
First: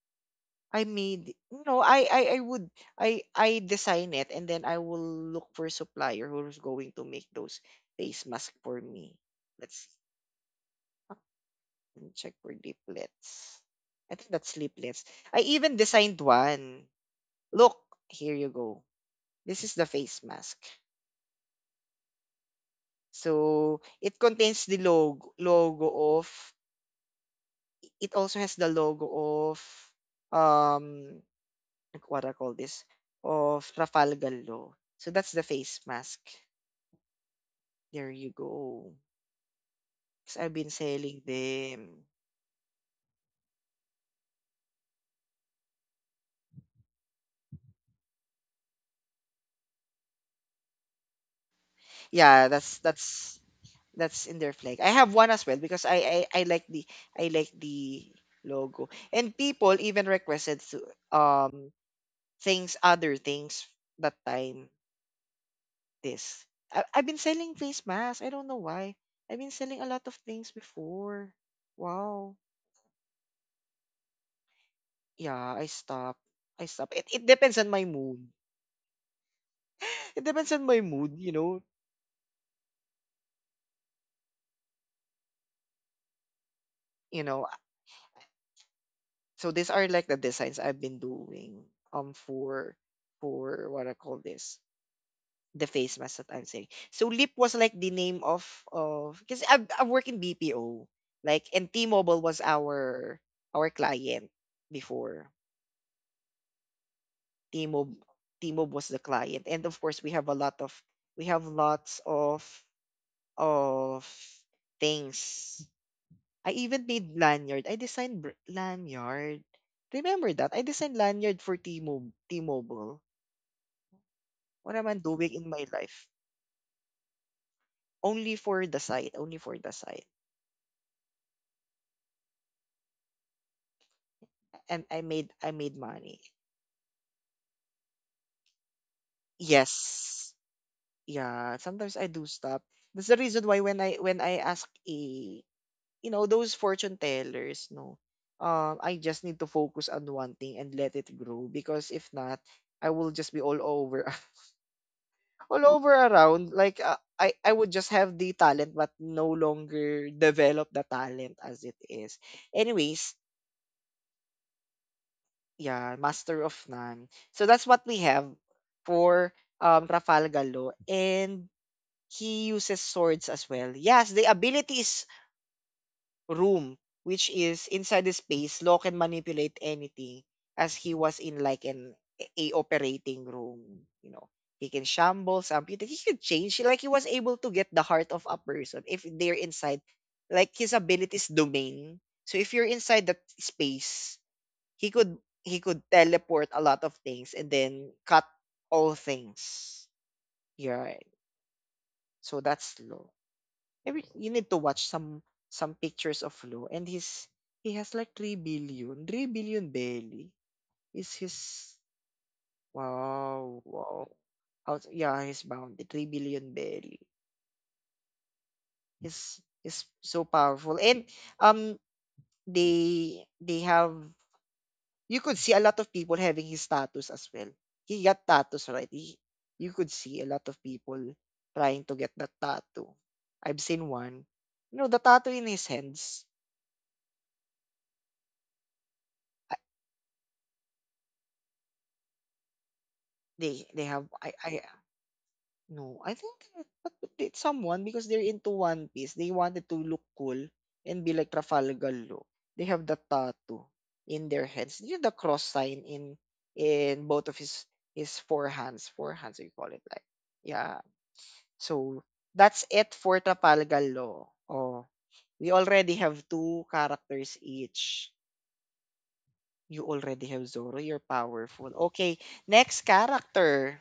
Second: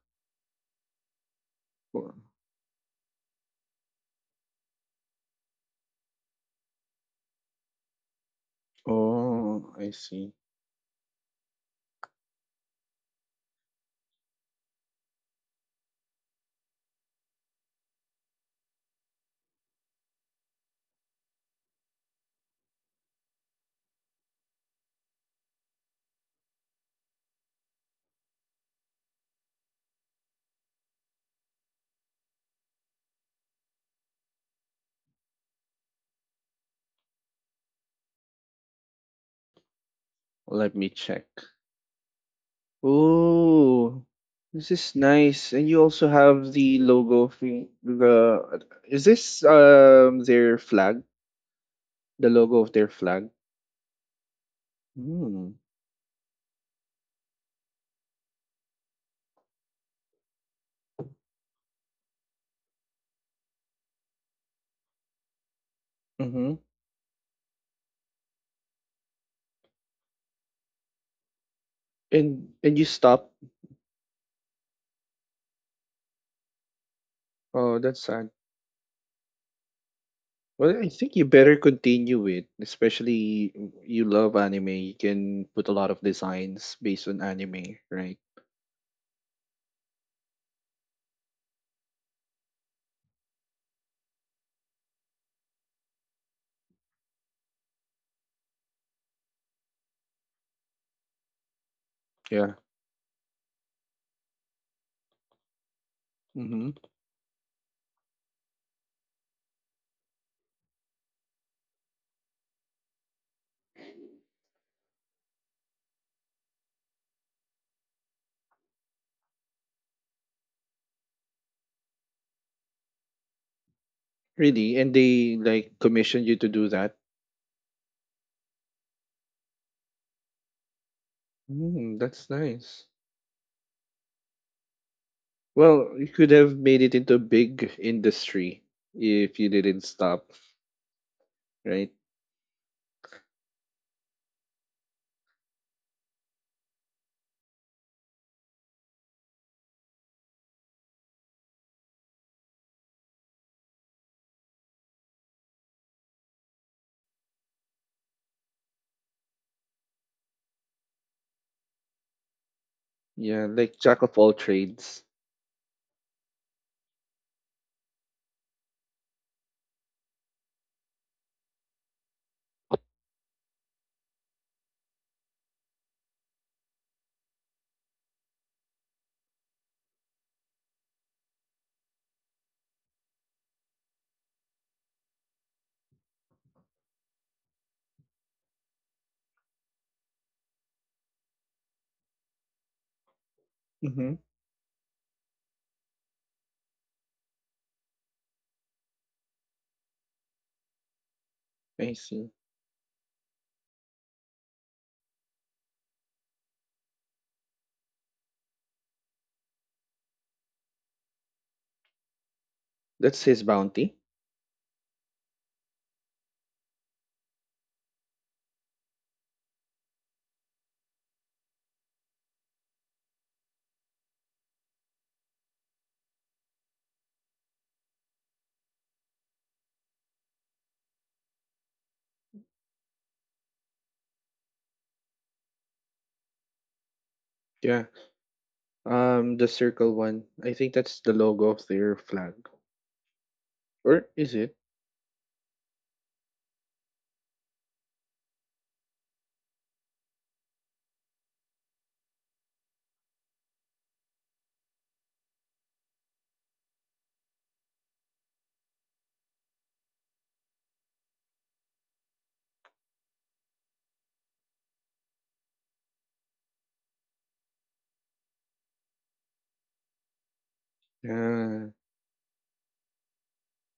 A: I made, you know,
B: Or-
A: I would I design it and then I will look for a supplier who's going to make those face mask for me.
B: Oh,
A: Let's see.
B: I see.
A: Ah, let me check for leaflets. I think that's leaflets. I even designed one. Look, here you go. This is the face mask. So it contains the logo of, it also has the logo of, um, like what I call this, of Trafalgar Law. So that's the face mask. There you go. 'Cause I've been
B: Let me
A: selling
B: check.
A: them.
B: Oh, this is nice. And you also have the logo of the, is this their flag? The
A: Yeah,
B: logo of
A: that's
B: their flag.
A: that's that's in their flag. I have one as well
B: Mm.
A: because I like the, I like the logo. And people even requested to, um, things, other things that time this.
B: Mm-hmm.
A: I, I've been selling face masks. I don't know why. I've been selling a lot of things before. Wow.
B: And and you stop.
A: Yeah, I stop. I stop. It depends on
B: Oh,
A: my
B: that's
A: mood.
B: sad.
A: [laughs] It depends on
B: Well,
A: my
B: I
A: mood,
B: think you
A: you
B: better
A: know.
B: continue it, especially you love anime. You can put a lot of designs based on
A: You know.
B: anime, right?
A: So these are like the designs I've been doing, um, for what I call this, the face mask that I'm saying. So Lip was like the name of because I work in BPO, like, and T-Mobile was
B: Yeah.
A: our client before.
B: Mm-hmm.
A: T-Mobile T-Mobile was the client and of course we have a lot of, we have lots of things. I even made lanyard. I designed br- lanyard. Remember that? I designed lanyard for T-Mobile. What
B: Really,
A: am
B: and
A: I doing
B: they
A: in my
B: like
A: life?
B: commissioned you to do that.
A: Only for the site. Only for the site.
B: That's nice.
A: And I made
B: Well, you
A: money.
B: could have made it into a big industry if you didn't stop,
A: Yes. Yeah.
B: right?
A: Sometimes I do stop. That's the reason why when I ask a, those fortune tellers, no, I just need to focus on one thing and let it grow because if not, I will just be all over. [laughs] All over around like, I would just have the talent but no longer develop the talent as it is. Anyways,
B: Yeah, like jack of all trades.
A: yeah, master of none. So that's what we have for, um, Rafal Galo, and he uses swords as well. Yes, the ability is room, which is inside the space, Law can manipulate anything as he was in like an, a operating room. You know, he can shamble amputate, he could change. Like he was able to get the heart of a person if they're inside, like his abilities domain. So if you're inside that
B: Mm-hmm.
A: space, he could teleport a lot of things and then cut all things. Yeah. Right.
B: I see.
A: So that's law. Maybe you need to watch some pictures of Lou, and his, he has like three billion belly is his.
B: That's his
A: Wow,
B: bounty.
A: wow. Out, yeah, he's bounded. 3 billion belly. He's is so powerful. And, um, they have, you could see a lot of people having his tattoos as well. He got tattoos, right? He, you could see a lot of people trying to get that tattoo. I've seen one. You know, the tattoo in his hands.
B: Yeah. The circle one. I think that's the logo of their flag.
A: They have
B: Or is it?
A: I No, I think it's someone because they're into One Piece. They wanted to look cool and be like Trafalgar look. They have the tattoo in their heads. You know the cross sign in both of his forehands, forehands you call it, like. Yeah. So that's it for Trafalgar Law. Oh, we already have two characters each. You already have Zoro, you're powerful.
B: Yeah.
A: Okay, next character.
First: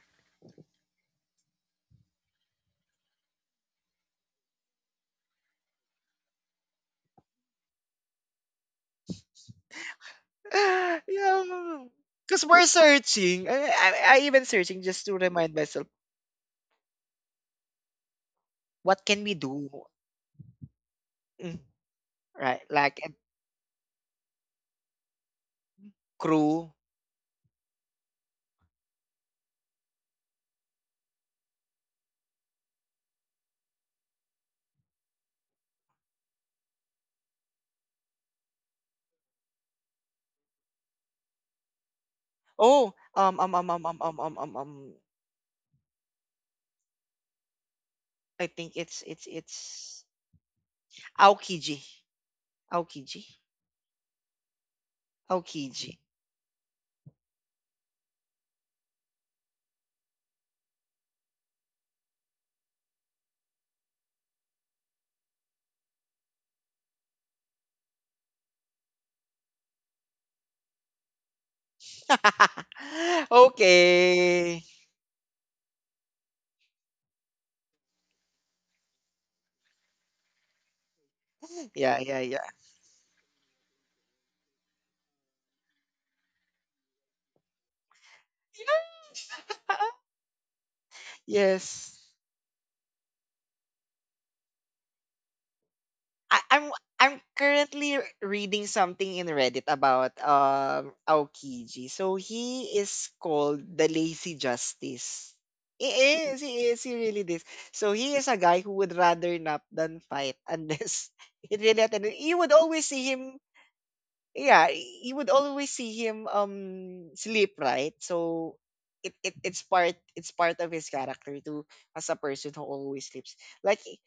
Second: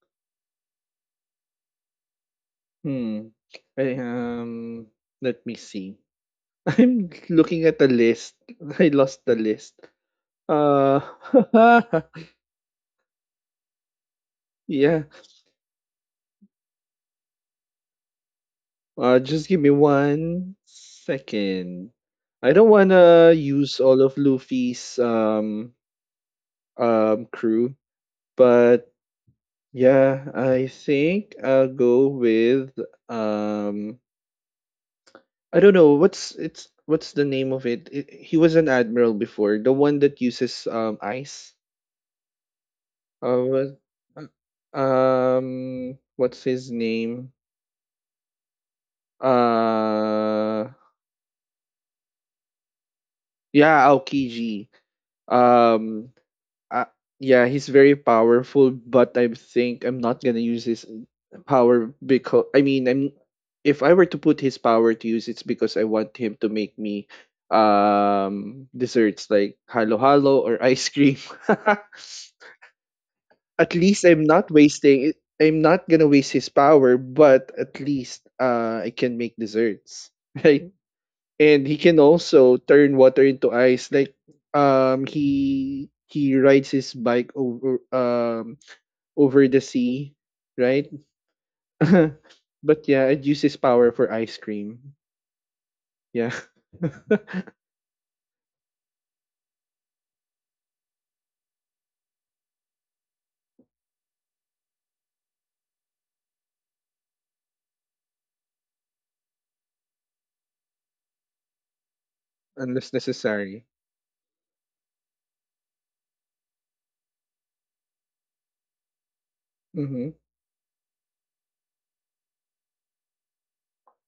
B: Hmm. I, um. Let me see. [laughs] I'm looking at the list. [laughs] I lost the list.
A: [laughs] Yeah,
B: Uh.
A: because we're searching. I even searching
B: [laughs] Yeah.
A: just to remind myself what can we
B: Just give me
A: do,
B: one
A: mm,
B: second. I
A: right?
B: don't
A: Like a
B: wanna use all of Luffy's
A: crew.
B: crew, but yeah, I think I'll go with um I don't know what's the name of it. He was an admiral before, the one that uses ice.
A: Oh,
B: Uh, what,
A: um.
B: what's his name?
A: I think it's it's
B: Uh
A: Aokiji, Aokiji,
B: yeah, Aokiji.
A: Aokiji.
B: Um uh, yeah, he's very powerful, but I think I'm not gonna use his power because I mean, I'm if I were to put his power to use, it's because I want him to make me desserts like halo halo or ice cream.
A: [laughs]
B: [laughs] At least I'm not
A: Okay.
B: wasting it. I'm not gonna waste his power, but at least I can make desserts, [laughs] right? And he can
A: Yeah, yeah, yeah.
B: also turn water into ice. Like he rides his bike over over the
A: [laughs]
B: sea, right? [laughs]
A: Yes.
B: But yeah, it uses power for ice cream. Yeah.
A: I'm I'm
B: [laughs]
A: currently r- reading something in Reddit about, um, Aokiji. So he is called the Lazy Justice. He is, he is, he really this? So he is a guy who would rather nap than fight unless [laughs] it really happened. You would always
B: Unless
A: see him,
B: necessary.
A: yeah, y- you would always see him, um, sleep, right? So it it's part,
B: Mm-hmm.
A: it's part of his character too as a person who always sleeps. Like I-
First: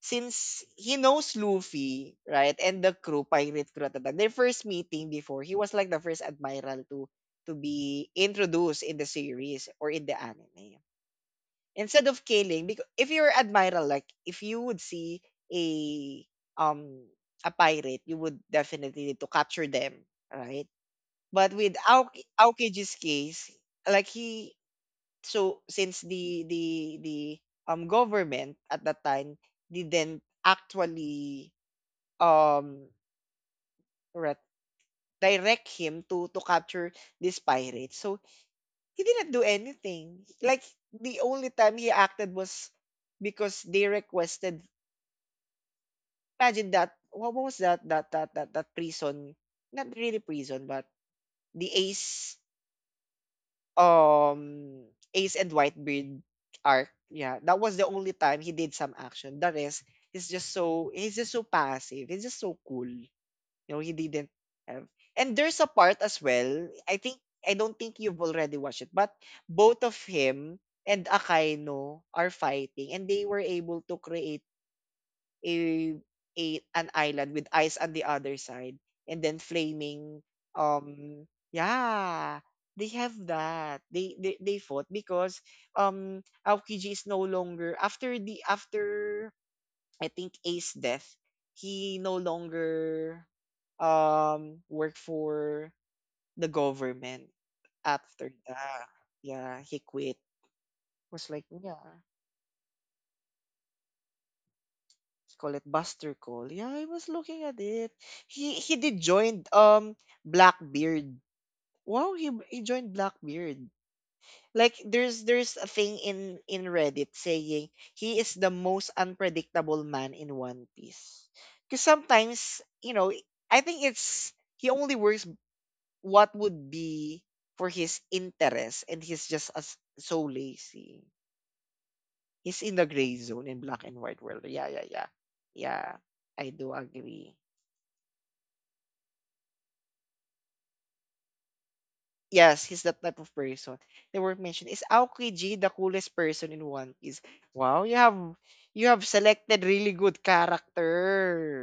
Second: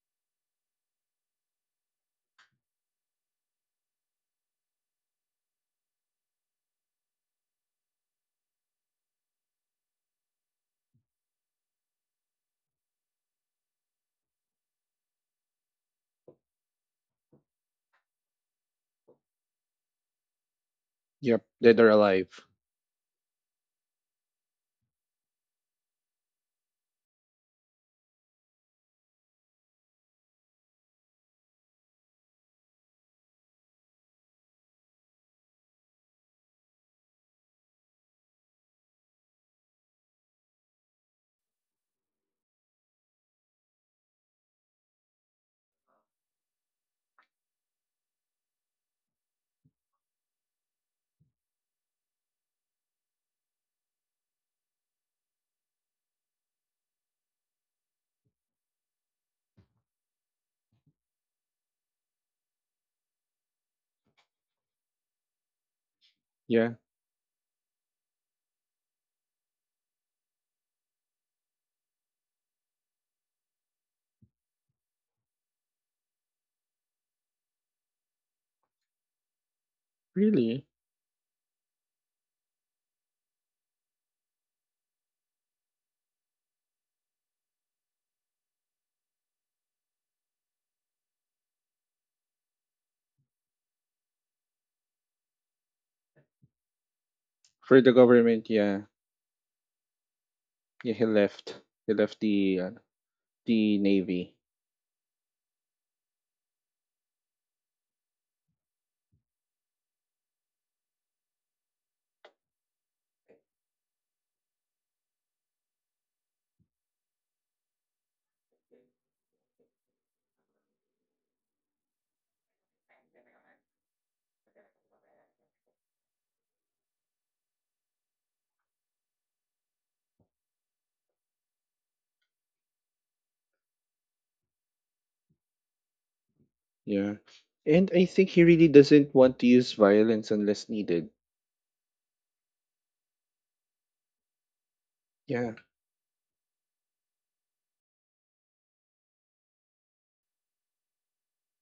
A: since he knows Luffy, right, and the crew, pirate crew at the time, their first meeting before, he was like the first admiral to be introduced in the series or in the anime. Instead of killing, because if you're admiral, like if you would see a, um, a pirate, you would definitely need to capture them, right?
B: Yep.
A: But with
B: Dead or
A: Aoki,
B: alive.
A: Aokiji's case, like he, so since the, um, government at that time didn't actually, um, re- direct him to capture this pirate, so he didn't do anything. Like the only time he acted was because they requested. Imagine that. What was that? That prison? Not really prison, but the Ace, um, Ace and Whitebeard arc. Yeah, that was the only time he did some action. The rest is just so he's just so passive. He's just so cool. You know, he didn't have. And there's a part as well.
B: Yeah.
A: I think I don't think you've already watched it, but both of him and Akaino are fighting, and they were able to create a, a, an island with ice on the other side and then flaming,
B: Really?
A: um, yeah, they have that, they fought because, um, Aokiji is no longer after the, after I think Ace death he no longer, um, worked for the government
B: For the
A: after
B: government, yeah.
A: that, yeah, he quit
B: Yeah, he
A: was like,
B: left. He
A: yeah,
B: left the the navy.
A: let's call it Buster Cole. Yeah, I was looking at it. He did join, um, Blackbeard. Wow, he joined Blackbeard. Like there's a thing in Reddit saying he is the most unpredictable man in One Piece. Cause sometimes, you know, I think it's he only works what would be for his interest and he's just as so lazy. He's in the gray zone in black and white world. Yeah, yeah, yeah. Yeah. I do
B: Yeah.
A: agree.
B: And I think he really doesn't want to use violence unless needed.
A: Yes, he's that type of person. They were mentioned. Is Aoki G
B: Yeah.
A: the coolest person in One Piece? Wow, you have, you have selected really good character.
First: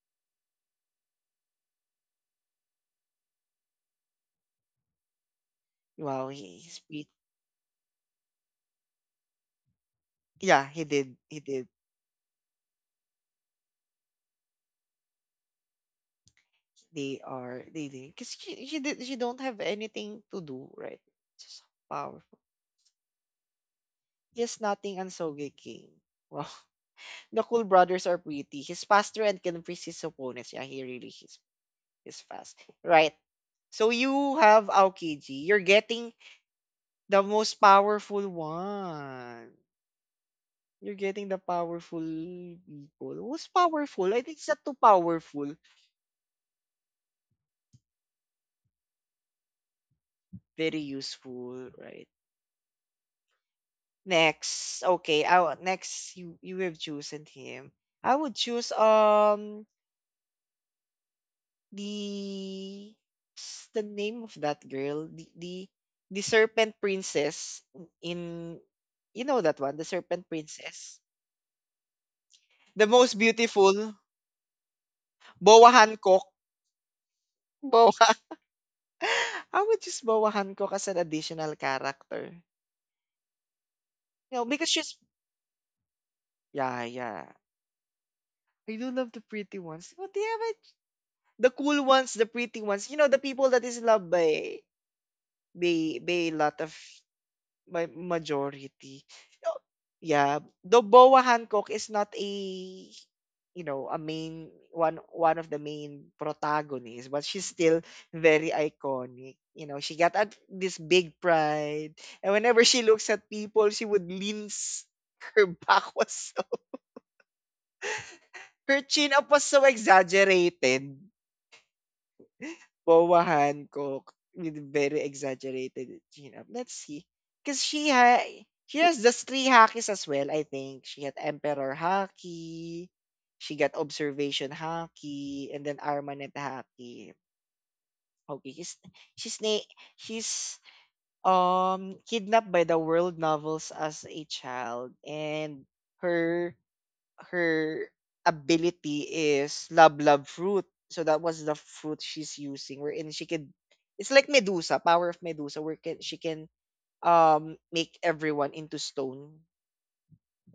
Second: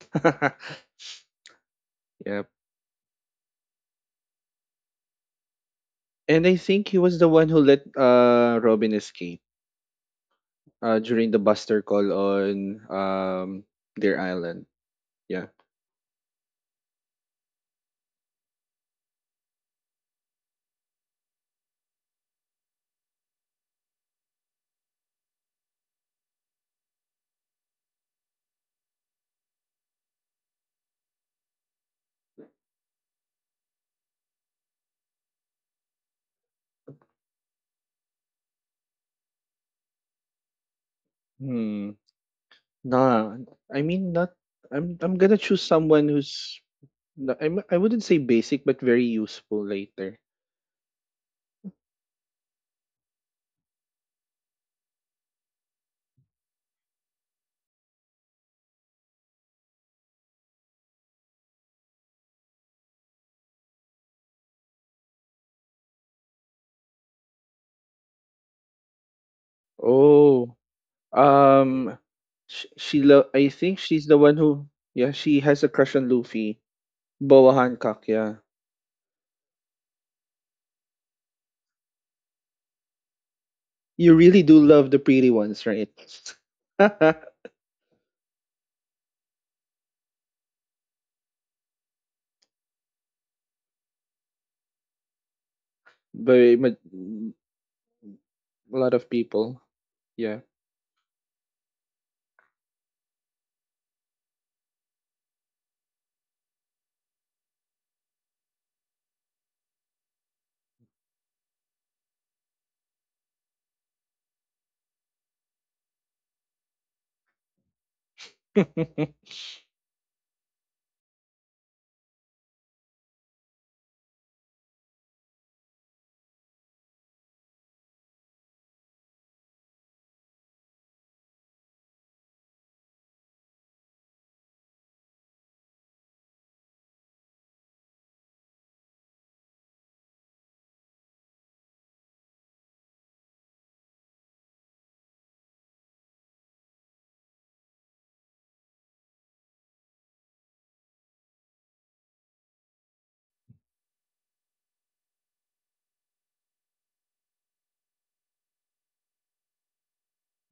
B: [laughs] Yep.
A: Wow,
B: And I
A: he, he's
B: think he
A: be-
B: was the one who let Robin escape.
A: yeah, he
B: uh,
A: did,
B: during the
A: he did.
B: buster call on their island. Yeah.
A: They are, they did because she did, she don't have anything to do, right? Just so powerful. Yes, nothing and Soge King. Wow, [laughs] the cool brothers are pretty. He's faster and can freeze his opponents. Yeah, he really is fast. Right. So you have Aokiji. You're getting the most powerful one. You're getting the
B: Hmm.
A: powerful people.
B: Nah.
A: Who's
B: I mean,
A: powerful? I
B: not.
A: think it's not too
B: I'm gonna
A: powerful.
B: choose someone who's. I wouldn't say basic, but very useful later.
A: Very useful, right? Next. Okay, next you you have chosen him. I would choose, um, the, what's the name of that girl? The serpent princess in, you know that one, the serpent
B: Oh.
A: princess.
B: Um.
A: The most
B: I think
A: beautiful,
B: she's the one who. Yeah. She has
A: Boa
B: a crush on
A: Hancock.
B: Luffy. Boa Hancock. Yeah.
A: [laughs] I would just Bowahan Cook as an additional character.
B: You
A: You
B: really
A: know,
B: do
A: because
B: love
A: she's,
B: the pretty ones, right? [laughs]
A: yeah, yeah.
B: But
A: I do love the pretty ones. But yeah, but the cool ones, the pretty ones, you know, the people that is loved by a lot of
B: a
A: ma
B: lot
A: majority.
B: of
A: Oh,
B: people.
A: yeah,
B: Yeah.
A: though Boa Hancock is not a, you know, a main one, one of the main protagonists, but she's still very iconic. You know, she got at this big pride, and whenever she looks at people, she would [laughs] Her back, her chin
B: [laughs]
A: up was so exaggerated. Wawahan, Coke, with very exaggerated chin-up. Let's see. Because she has just three hackies as well, I think. She had Emperor Haki, she got Observation Haki, and then Armanet Haki. Okay, she's na she's kidnapped by the world novels as a child, and her her ability is love love fruit. So that was the fruit she's using wherein she could, it's like Medusa, power of Medusa, where can she can make everyone into stone.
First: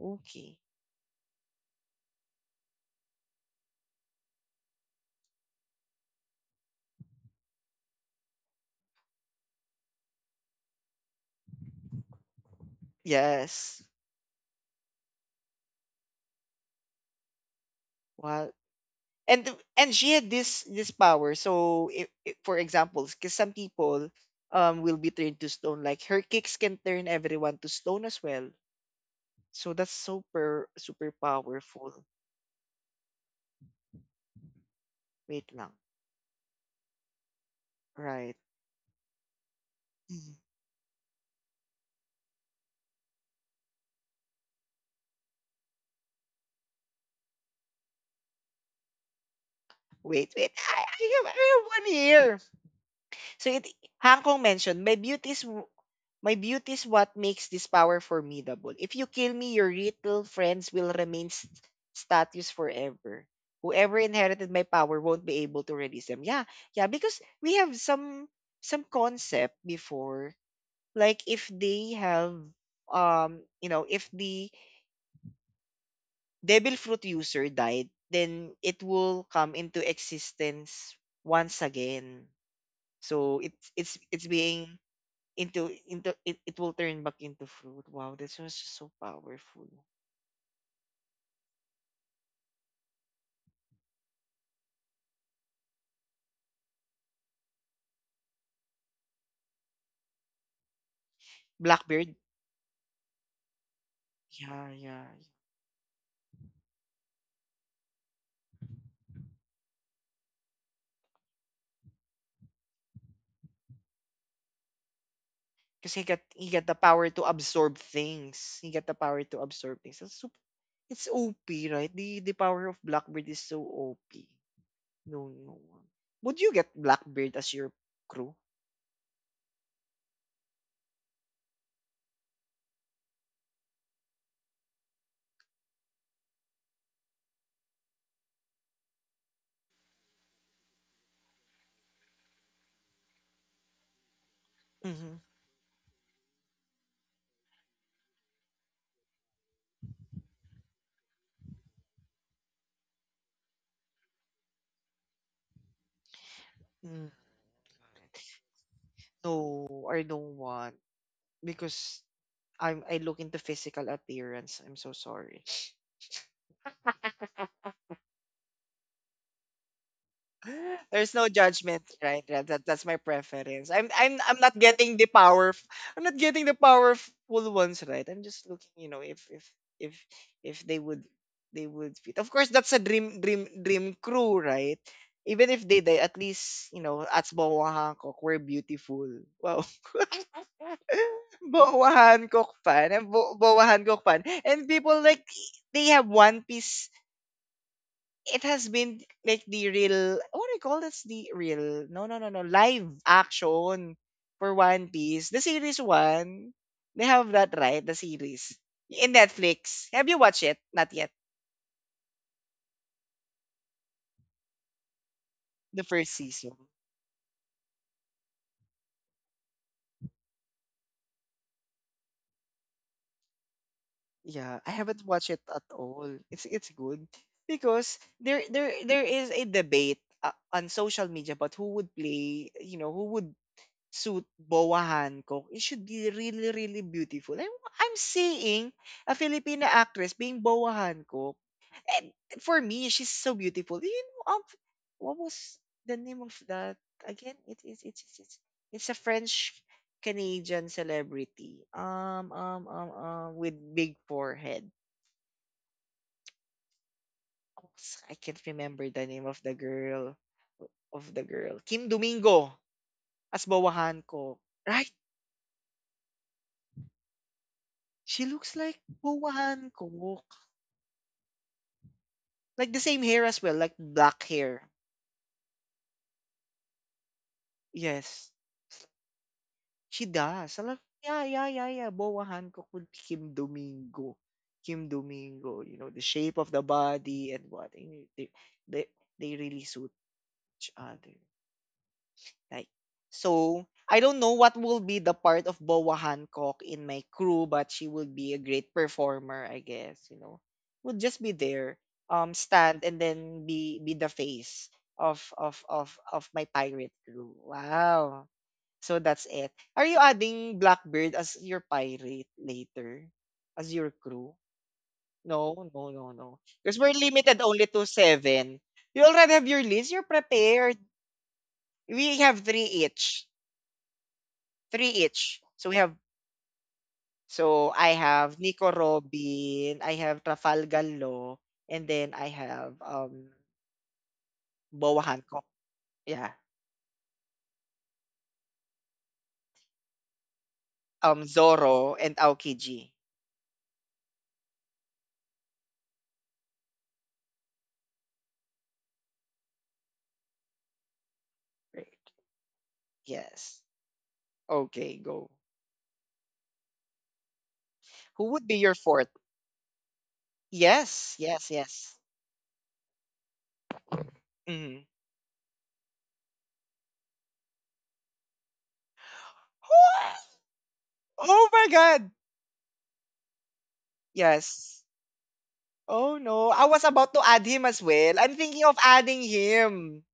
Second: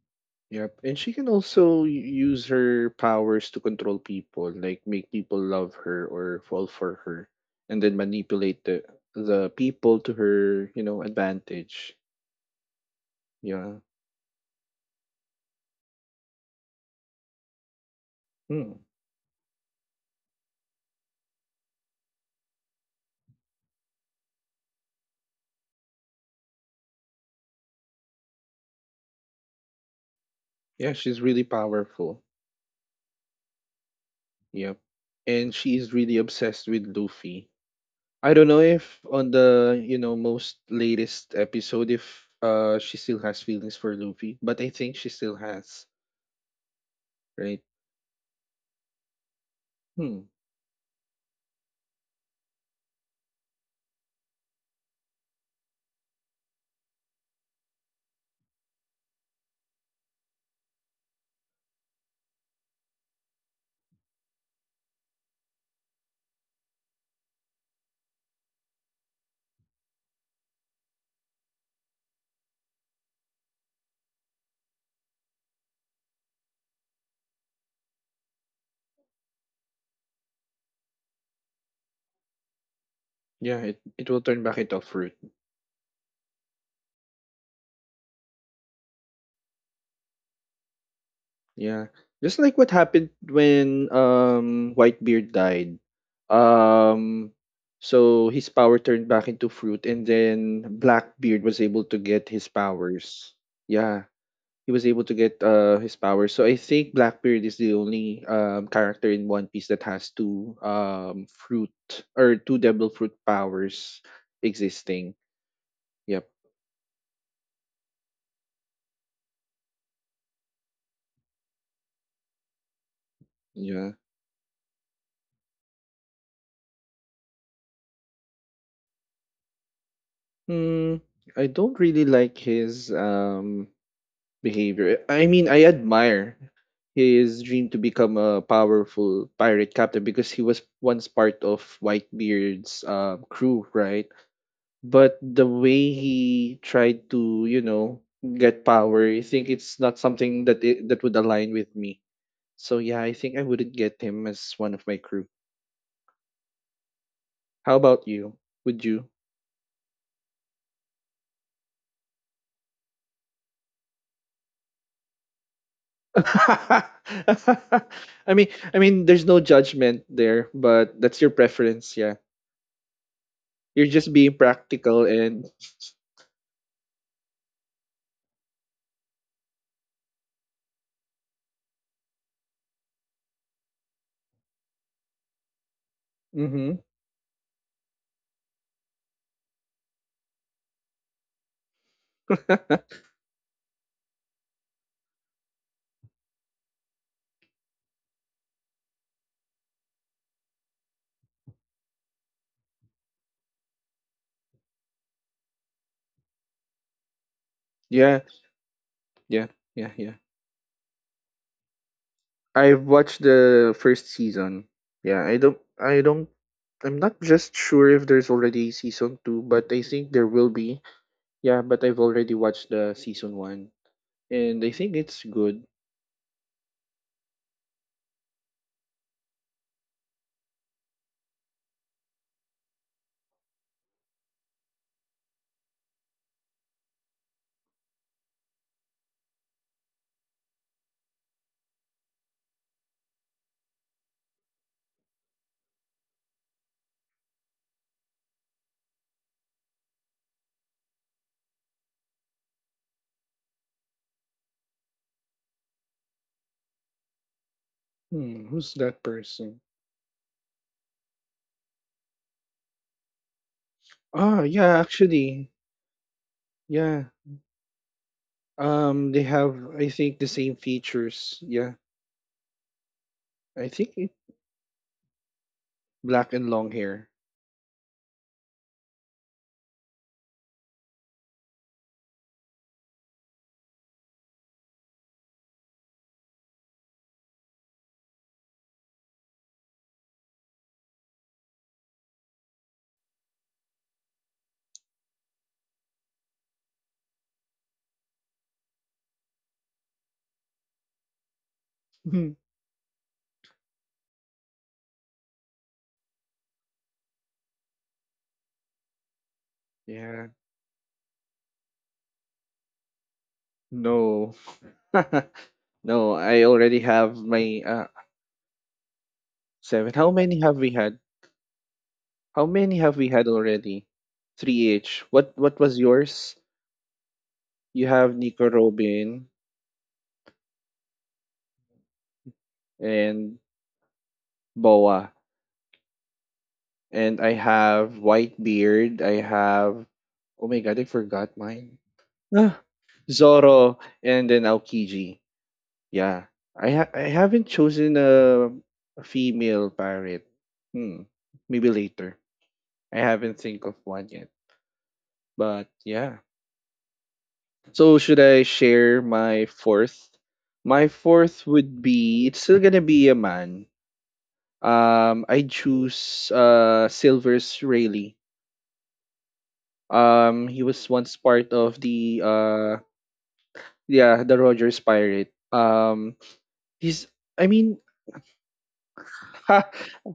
A: Okay.
B: Yep, and she can also use her powers to control people, like make people love her or fall for her, and then manipulate the people to her advantage. Yeah.
A: Yes. Well,
B: Hmm.
A: and and she had this power. So for examples, because some people will be turned to stone. Like her kicks can turn everyone to stone as well. So that's super
B: Yeah,
A: super
B: she's really
A: powerful.
B: powerful. Yep.
A: Wait
B: And
A: lang.
B: she's really obsessed with Luffy. I
A: Right.
B: don't know if on the, most latest episode if she still has feelings for Luffy, but I think she still has, right? Hmm.
A: Wait, wait. I have one here. So it Hang Kong mentioned my beauty is what makes this power formidable. If you kill me, your little friends will remain status forever. Whoever inherited my power won't be able to release them. Yeah, yeah, because we have some concept before. Like if they have you know if the devil fruit user died, then it will come into existence once again. So
B: Yeah, it, it will
A: it's
B: turn back
A: being
B: into fruit.
A: it will turn back into fruit. Wow, this was just so powerful.
B: Yeah. Just like what happened when Whitebeard died. Um so his power turned back into fruit and then Blackbeard was able to
A: Blackbeard,
B: get his powers. Yeah.
A: yeah,
B: He was able
A: yeah.
B: to get his powers. So I think Blackbeard is the only character in One Piece that has two fruit or two devil fruit powers existing.
A: Because he got
B: Yep.
A: he got the power to absorb things. He got the power to absorb things. That's super, it's OP, right? The power of Blackbeard is so
B: Yeah.
A: OP. No, no. Would you get Blackbeard as your crew?
B: Hmm. I don't really like his behavior. I mean, I admire his dream to become a powerful pirate captain because he was once part of Whitebeard's crew, right? But
A: Mm-hmm.
B: the way he tried to get power, I think it's not something that that would align with me. So yeah, I think I wouldn't get him as one of my crew.
A: Mm.
B: How about you? Would you?
A: No, I don't want because I look into physical appearance. I'm so sorry.
B: [laughs] I mean, there's no judgment there, but
A: There's
B: that's
A: no
B: your
A: judgment,
B: preference, yeah.
A: right? That's my preference.
B: You're
A: I'm
B: just
A: I'm
B: being
A: I'm not getting
B: practical
A: the
B: and.
A: power. I'm not getting the powerful ones, right? I'm just looking, you know, if if they would, they would fit. Of course, that's a dream dream dream crew, right? Even if they die, at least
B: Mm-hmm.
A: you know, at Boa Hancock, we're beautiful. Wow, [laughs] Boa Hancock
B: [laughs]
A: fan. I'm Boa Hancock fan, and people like they have One Piece, it has been like the real what do you call, that's the real no no no no live action for One Piece. The series one. They have that right, the
B: Yeah,
A: series. In
B: yeah,
A: Netflix.
B: yeah,
A: Have you
B: yeah.
A: watched it? Not yet.
B: I've watched the first season. Yeah, I don't
A: The
B: I
A: first
B: don't
A: season.
B: I'm not just sure if there's already season 2, but I think there will be. Yeah, but I've already watched the season 1
A: Yeah.
B: and
A: I
B: I think
A: haven't
B: it's
A: watched it at
B: good.
A: all. It's good. Because there is a debate on social media about who would play, you know, who would suit, bowahan ko, it should be really, really beautiful. I'm seeing a Filipina actress being bowahan ko. And for me, she's so beautiful. You know, what was the name of that? Again, it is it's a French Canadian celebrity. With big forehead. I can't
B: Hmm, who's
A: remember
B: that
A: the name of
B: person?
A: the girl. Kim Domingo as bawahan ko.
B: Ah, yeah,
A: Right?
B: actually. Yeah.
A: She looks like
B: They
A: bawahan
B: have I
A: ko.
B: think the same features. Yeah.
A: Like the same hair as well,
B: I
A: like
B: think it
A: black hair.
B: black and long hair. [laughs]
A: Yes, she does. I'm like, yeah. Boa Hancock would Kim Domingo. Kim Domingo, you know, the shape of the body and what. And they, they really suit each other. Like, so I don't know what will be the part of Boa Hancock in my crew, but she will be a great performer, I guess. You know, would just be there,
B: Hmm.
A: stand and then be the face of my pirate crew. Wow. So that's it. Are you
B: Yeah.
A: adding Blackbird as your pirate later, as your
B: No.
A: crew? No,
B: [laughs]
A: no, no,
B: No, I
A: no. Because
B: already
A: we're
B: have
A: limited
B: my
A: only to seven. You already have your
B: seven.
A: list. You're
B: How many have we
A: prepared.
B: had?
A: We have
B: How
A: three
B: many have we had
A: each.
B: already? Three
A: 3
B: each. What
A: each.
B: what
A: So
B: was
A: we have
B: yours?
A: so
B: You
A: I
B: have
A: have
B: Nico
A: Nico
B: Robin
A: Robin, I have Trafalgar Law, and then I have
B: and
A: Boa
B: Boa.
A: Hancock. Yeah.
B: And I have Whitebeard. I have Oh my god, I forgot mine.
A: Zoro and
B: Ah,
A: Aokiji.
B: Zoro and then Aokiji. Yeah. I haven't chosen a female pirate. Hmm. Maybe
A: Right.
B: later. I haven't
A: Yes.
B: think of one yet.
A: Okay, go.
B: But yeah. So should
A: Who
B: I
A: would be your
B: share
A: fourth?
B: my fourth? My
A: Yes,
B: fourth
A: yes,
B: would
A: yes.
B: be it's still gonna be a man.
A: Mhm.
B: I choose Silvers Rayleigh.
A: What?
B: He was once
A: Oh
B: part
A: my
B: of
A: god.
B: the yeah, the Rogers
A: Yes.
B: Pirate. Um
A: Oh no. I was
B: he's
A: about to add
B: I
A: him
B: mean,
A: as well. I'm thinking of adding
B: [laughs]
A: him.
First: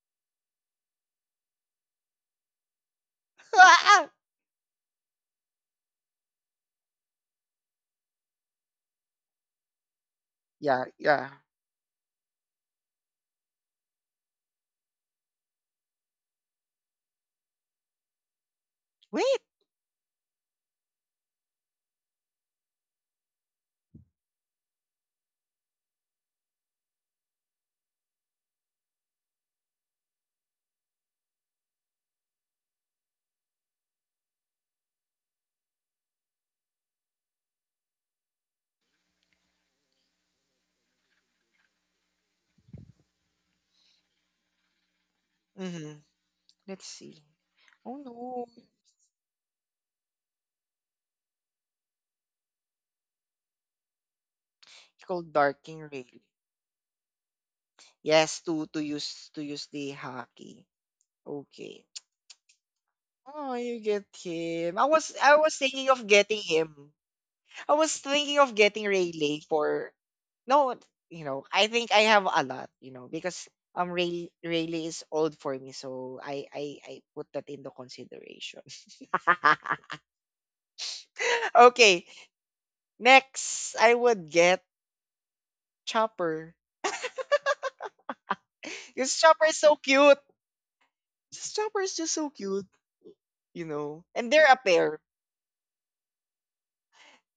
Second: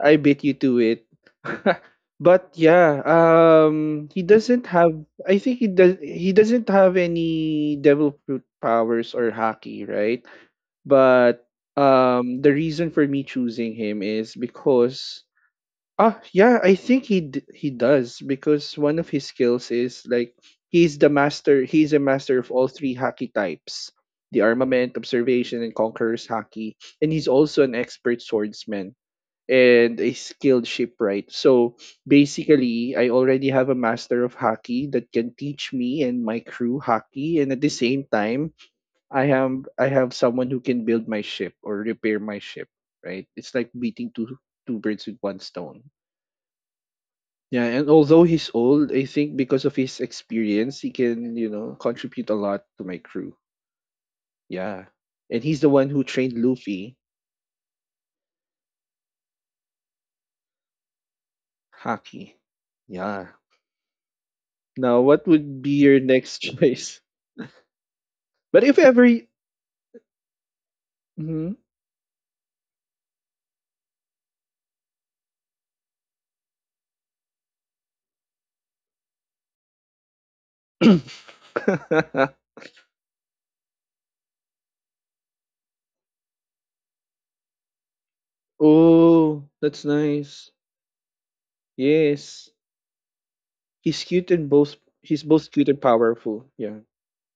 B: I beat you to it. [laughs] But yeah,
A: [laughs]
B: he doesn't have, I think he does, he doesn't have any devil fruit powers or haki, right?
A: Yeah, yeah.
B: But the reason for me choosing him is because yeah, I think he does because one of his
A: Wait.
B: skills is like he's a master of all three haki types. The armament, observation, and conqueror's haki. And he's also an expert swordsman and a skilled shipwright. So basically, I already have a master of hockey that can teach me and my crew hockey, and at the same time, I have someone who can build my ship or repair my ship. Right? It's like beating two birds with one stone.
A: Hmm. Let's see.
B: Yeah, and
A: Oh
B: although
A: no,
B: he's old, I think because of his experience, he can contribute a lot to my crew. Yeah,
A: it's called
B: and he's the
A: darking
B: one who
A: rail.
B: trained Luffy
A: Yes, to use the hockey. Okay.
B: hockey. Yeah.
A: Oh, you get him. I
B: Now,
A: was
B: what
A: I was
B: would be
A: thinking
B: your
A: of
B: next [laughs]
A: getting him.
B: choice?
A: I was thinking of
B: But if
A: getting
B: every.
A: Rayleigh for no, you know,
B: Mhm.
A: I think I have a lot, you know, because Rayleigh is old for me, so I put that into consideration. [laughs] Okay,
B: [coughs]
A: next I would get Chopper. [laughs] Because Chopper
B: Oh,
A: is so
B: that's
A: cute.
B: nice.
A: This Chopper is just so
B: Yes.
A: cute. You
B: He's
A: know?
B: cute
A: And
B: and
A: they're a
B: both
A: pair.
B: he's both cute and powerful. Yeah.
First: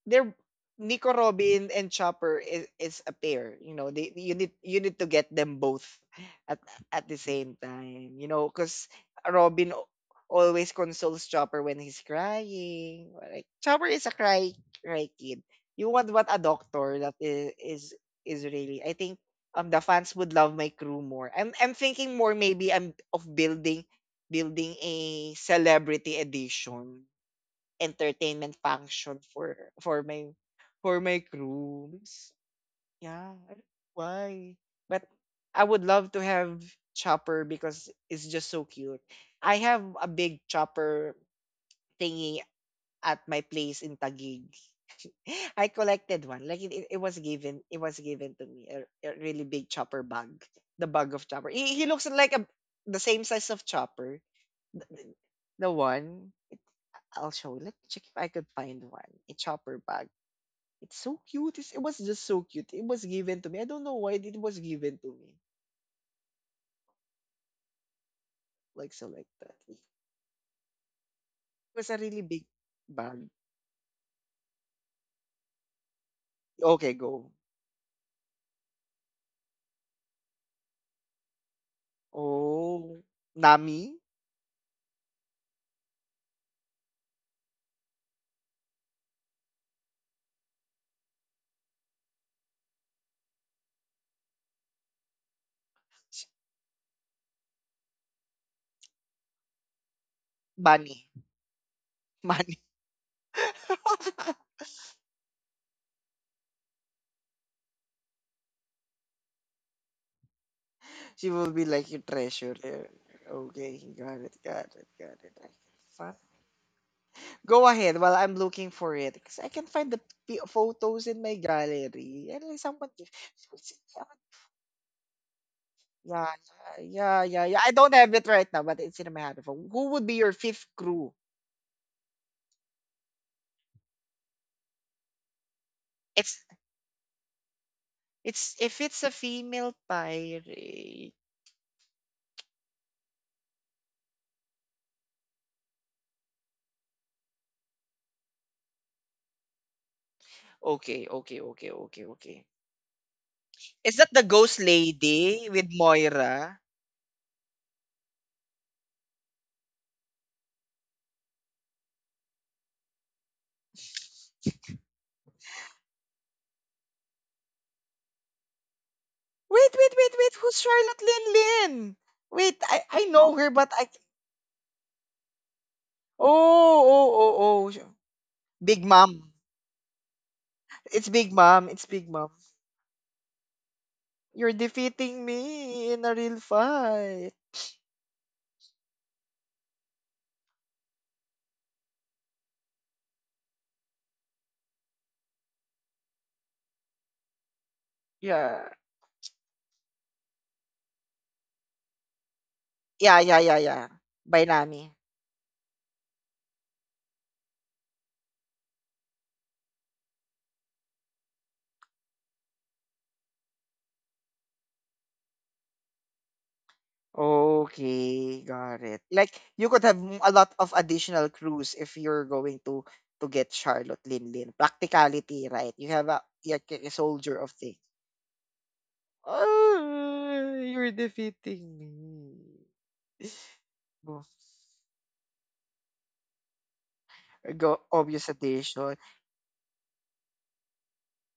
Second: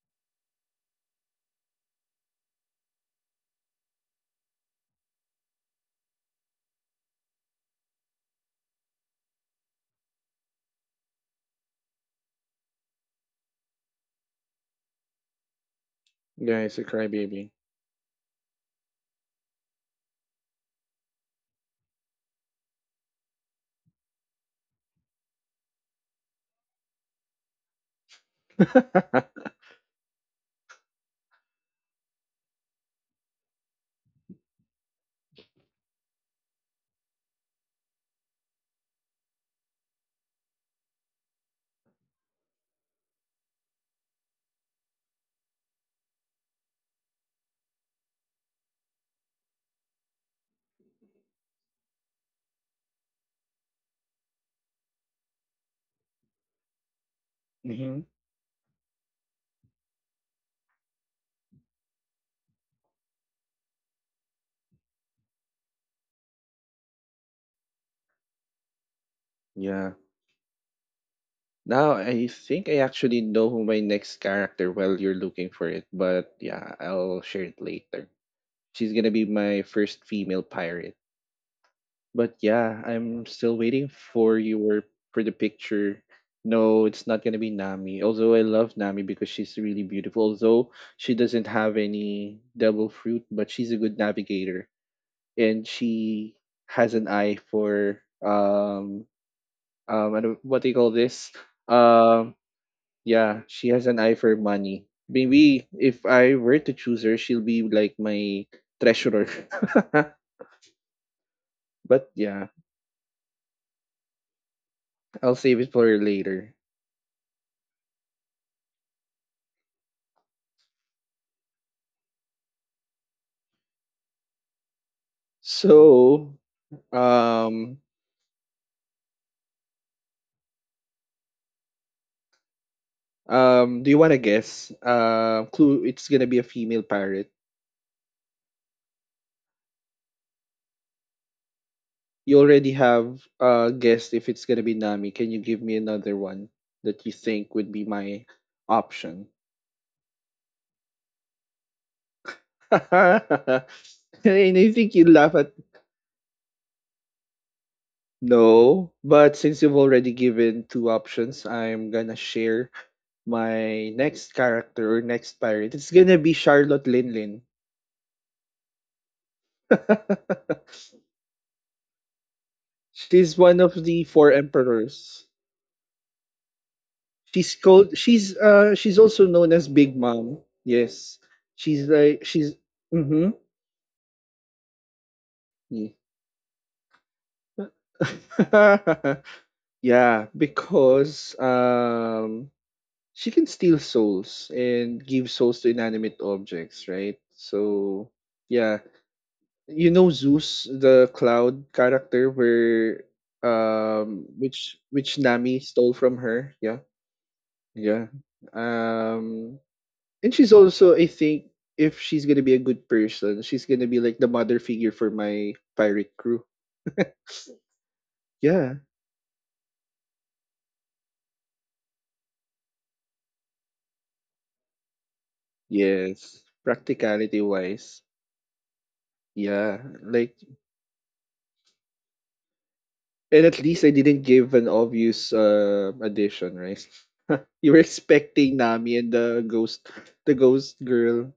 A: They're Nico Robin and Chopper is a pair. You know, they you need to get them both at at the same time. You know, because Robin al- always consoles Chopper when he's crying. Like Chopper is a cry cry kid. You want what a
B: Yeah, he's a
A: doctor that
B: crybaby.
A: is is really. I think the fans would love my crew more. I'm thinking more maybe I'm of building building a celebrity edition entertainment function
B: [laughs]
A: for my for my crew. Because, yeah, I don't know why. But I would love to have chopper because it's just so cute. I have a big chopper thingy at my place in Taguig. [laughs] I collected one. Like it was given, it was given to me a really big chopper bug. The bug of chopper. He looks like a the same size of chopper the the one. I'll show you. Let me
B: Hmm.
A: check if I could find one. A chopper bag. It's so cute. It's, it was just so cute. It was given to me. I don't know why it was given to me. Like so, like that. It
B: Yeah.
A: was
B: Now
A: a really
B: I
A: big
B: think I
A: bag.
B: actually know who my next character while you're looking for it, but yeah,
A: Okay,
B: I'll
A: go.
B: share it later. She's gonna be my first female pirate. But yeah,
A: Oh,
B: I'm still waiting
A: Nami,
B: for the picture. No, it's not gonna be Nami. Although I love Nami because she's really beautiful. Although she doesn't have any devil fruit, but she's a good navigator and
A: Sh-
B: she has an eye for I don't- what do you call
A: Bunny,
B: this?
A: [laughs]
B: Um
A: Bunny.
B: yeah, she has an eye for
A: [laughs]
B: money. Maybe if I were to choose her, she'll be like my treasurer. [laughs]
A: She will be like your
B: But
A: treasure
B: yeah,
A: there. Okay, got it, got it, got
B: I'll save it for
A: it.
B: later.
A: Go ahead while I'm looking for it. Because I can find the photos in my gallery. And then someone, it's- yeah,
B: So,
A: yeah. I
B: um,
A: don't have it right now, but it's in my habit. Who would be your fifth crew?
B: do you want to guess? Clue. It's gonna
A: It's
B: be a female pirate.
A: it's if it's a female pirate.
B: You already have guessed if it's gonna be Nami. Can you give me another one that you think would be my option?
A: Okay.
B: [laughs] And
A: Is that the ghost
B: I think you laugh
A: lady
B: at
A: with Moira?
B: no, but since you've already given two options, I'm gonna share my next character or next pirate. It's gonna be Charlotte Linlin.
A: Wait.
B: [laughs]
A: Who's Charlotte Lin Lin? Wait, I know
B: She's
A: her,
B: one
A: but
B: of
A: I.
B: the four emperors.
A: Oh, oh,
B: She's
A: oh, oh.
B: called
A: Big
B: she's
A: Mom.
B: also known as Big Mom.
A: It's
B: Yes.
A: Big Mom. It's
B: She's
A: Big
B: like
A: Mom.
B: she's mm-hmm.
A: You're defeating
B: Yeah.
A: me in a real fight.
B: [laughs] Yeah, because she can steal souls and give souls to inanimate objects, right? So
A: Yeah.
B: yeah. You know Zeus, the cloud character where
A: Yeah, yeah, yeah, yeah. By
B: which
A: Nami.
B: which Nami stole from her, yeah. Yeah. Um And she's also, I think, if she's gonna be a good person, she's gonna be like the mother figure for my pirate crew. [laughs]
A: Okay, got
B: Yeah.
A: it. Like you could have a lot of additional crews if you're going to get Charlotte Lin Lin. Practicality, right? You have a
B: Yes.
A: like a soldier
B: Practicality
A: of things.
B: wise. Yeah. Like
A: Oh, you're defeating me.
B: and at least I didn't
A: Go,
B: give an obvious addition, right? [laughs] You were
A: go obvious
B: expecting
A: addition.
B: Nami and the ghost girl.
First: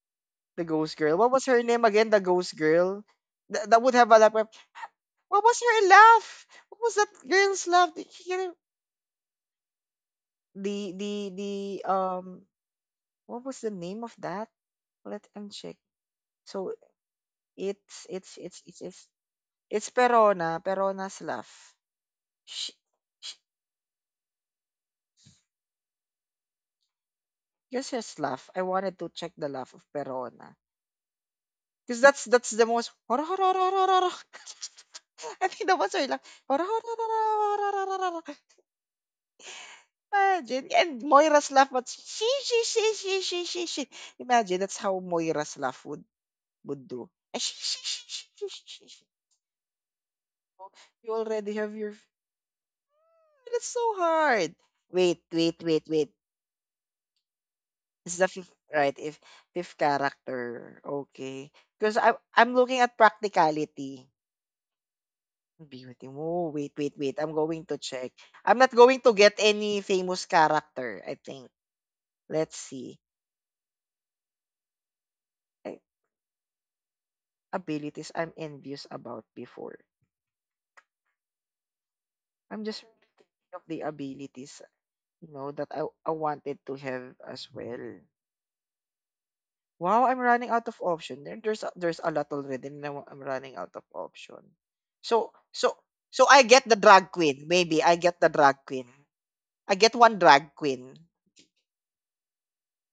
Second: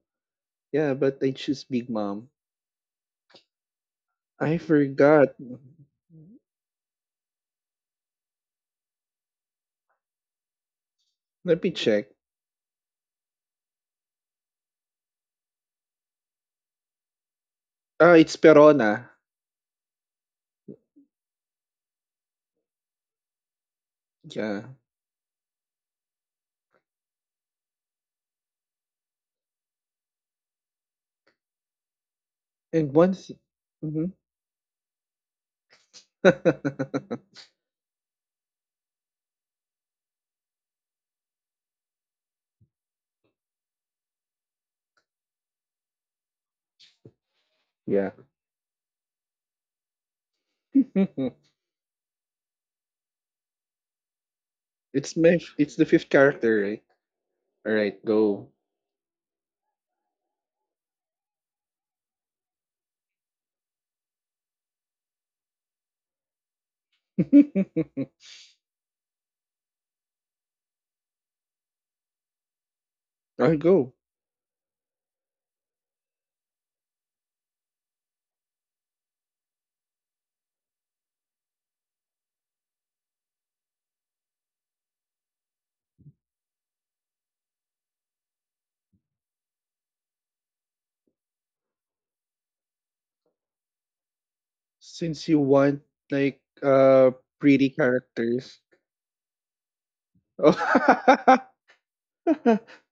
A: The
B: Yeah,
A: ghost
B: but
A: girl. What
B: I
A: was her
B: choose
A: name
B: Big
A: again? The
B: Mom.
A: ghost girl. That would have a laugh.
B: I forgot.
A: What was her laugh? What was that girl's laugh? Did she get it? The the
B: Let me check.
A: um. What was the name of that? Let me check. So it's
B: Ah, it's
A: it's it's it's it's
B: Perona.
A: it's Perona. Perona's laugh. She, she
B: Yeah.
A: just laugh. I wanted to check the laugh of Perona because that's the most.
B: And
A: [laughs] I
B: Mhm.
A: think that was her laugh. [laughs] Imagine, and Moira's laugh, but she, she. Imagine, that's how Moira's laugh would do. And
B: [laughs] Yeah.
A: she, she. She. Oh, you
B: [laughs]
A: already have your, that's so hard.
B: it's
A: Wait,
B: my
A: wait,
B: it's
A: wait,
B: the fifth
A: wait.
B: character, right? Alright,
A: It's the
B: go.
A: fifth, right, if, fifth character. Okay. Because I, I'm looking at practicality. Beauty. Oh, wait. I'm going to
B: [laughs]
A: check. I'm not going to get any famous character, I think. Let's see.
B: I'll go.
A: I- Abilities I'm envious about before. I'm just thinking of the abilities, you know, that I wanted to have as well. Wow, I'm running out of option. There's a lot already. And Now I'm running out of option.
B: Since
A: So
B: you
A: so
B: want
A: so I
B: like
A: get the drag queen.
B: pretty
A: Maybe I get the
B: characters.
A: drag queen. I get one drag queen.
B: Oh. [laughs]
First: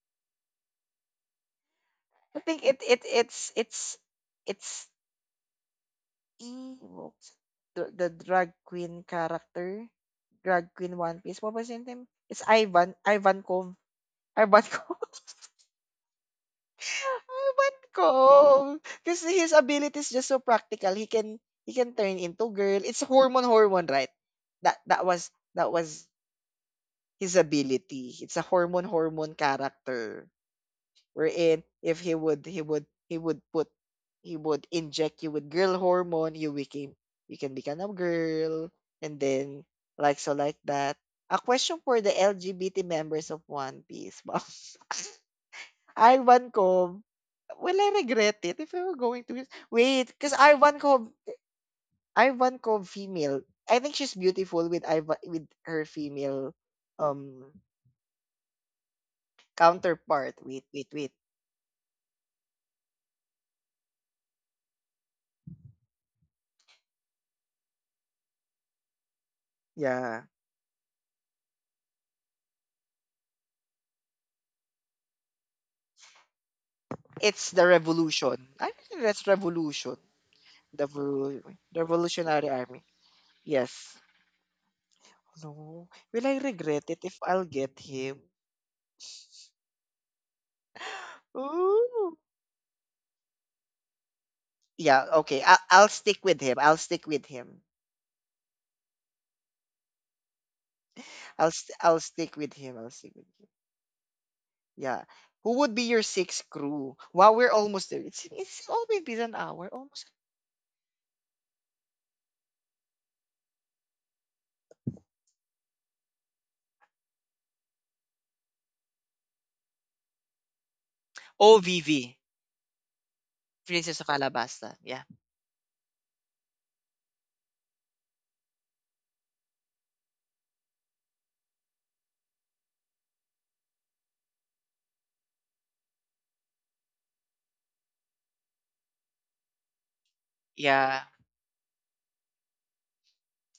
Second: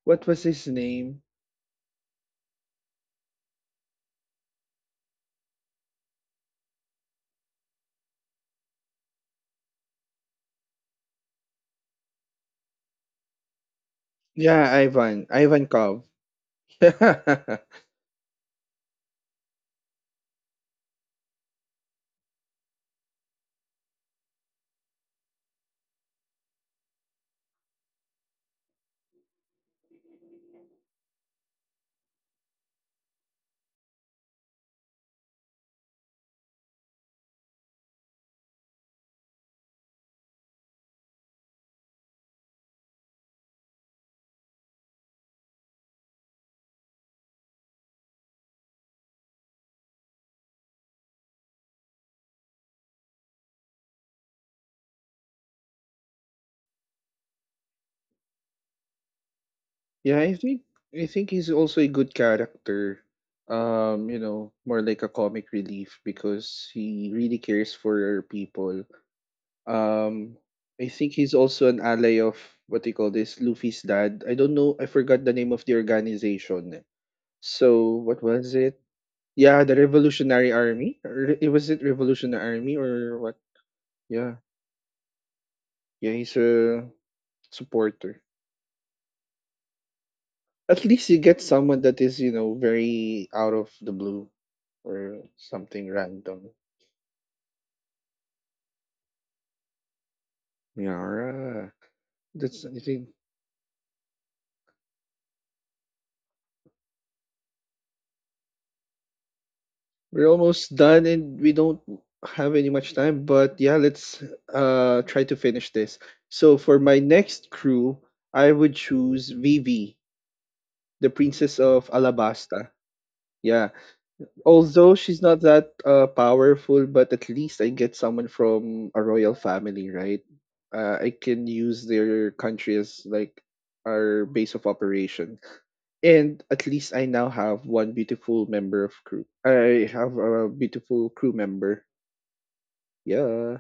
B: What was his name?
A: I think it it it's evil. The drag queen character, drag queen One Piece. What was his name? It's Ivankov.
B: Yeah,
A: Ivankov.
B: Ivan.
A: [laughs]
B: Ivan Kov. [laughs] Yeah,
A: Ewan ko. Cause his ability is just so practical. He can turn into girl. It's hormone hormone, right? That that was that was his ability. It's a hormone hormone character. Wherein if he would put, he would inject you with girl hormone, you became you can become a girl and then like so like that. A question for the LGBT members of One Piece. [laughs] Wow. Ivankov. Will I regret it if I were going to his wait? Because Ivankov, Ivankov female. I think she's beautiful with Ivan with her female um counterpart.
B: I think
A: Wait, wait,
B: I
A: wait.
B: think he's also a good character. More like a comic relief because he really cares for people.
A: Yeah,
B: Um, I think he's also an ally of what they call this, Luffy's dad. I don't know. I forgot the name of the organization.
A: it's the
B: So what
A: revolution.
B: was
A: I
B: it?
A: think that's
B: Yeah, the
A: revolution.
B: Revolutionary
A: The
B: Army. Or was it Revolutionary
A: Revolutionary
B: Army
A: army.
B: or what?
A: Yes.
B: Yeah,
A: No.
B: yeah,
A: Will
B: he's
A: I regret
B: a
A: it if I'll get him?
B: supporter. At least you
A: [gasps]
B: get someone that
A: Ooh.
B: is very out of the blue
A: Yeah.
B: or
A: Okay. I'll
B: something
A: stick with
B: random.
A: him. I'll stick with him.
B: Yeah,
A: I'll stick with
B: that's
A: him.
B: I
A: I'll
B: think.
A: stick with him. Yeah. Who would be your sixth crew? Wow, we're almost there. It's always been an hour. Almost.
B: We're almost done and we don't have any much time, but yeah, let's try to finish this. So for my next crew, I would choose Vivi, the
A: Oh,
B: Princess of
A: Vivi,
B: Alabasta. Yeah.
A: Princess of Alabasta.
B: Although
A: Yeah.
B: she's not that powerful, but at least I get someone from a royal family, right? I can use their country as like our base of operation. And at least I now have one beautiful member of crew. I have a
A: Yeah.
B: beautiful crew member. Yeah.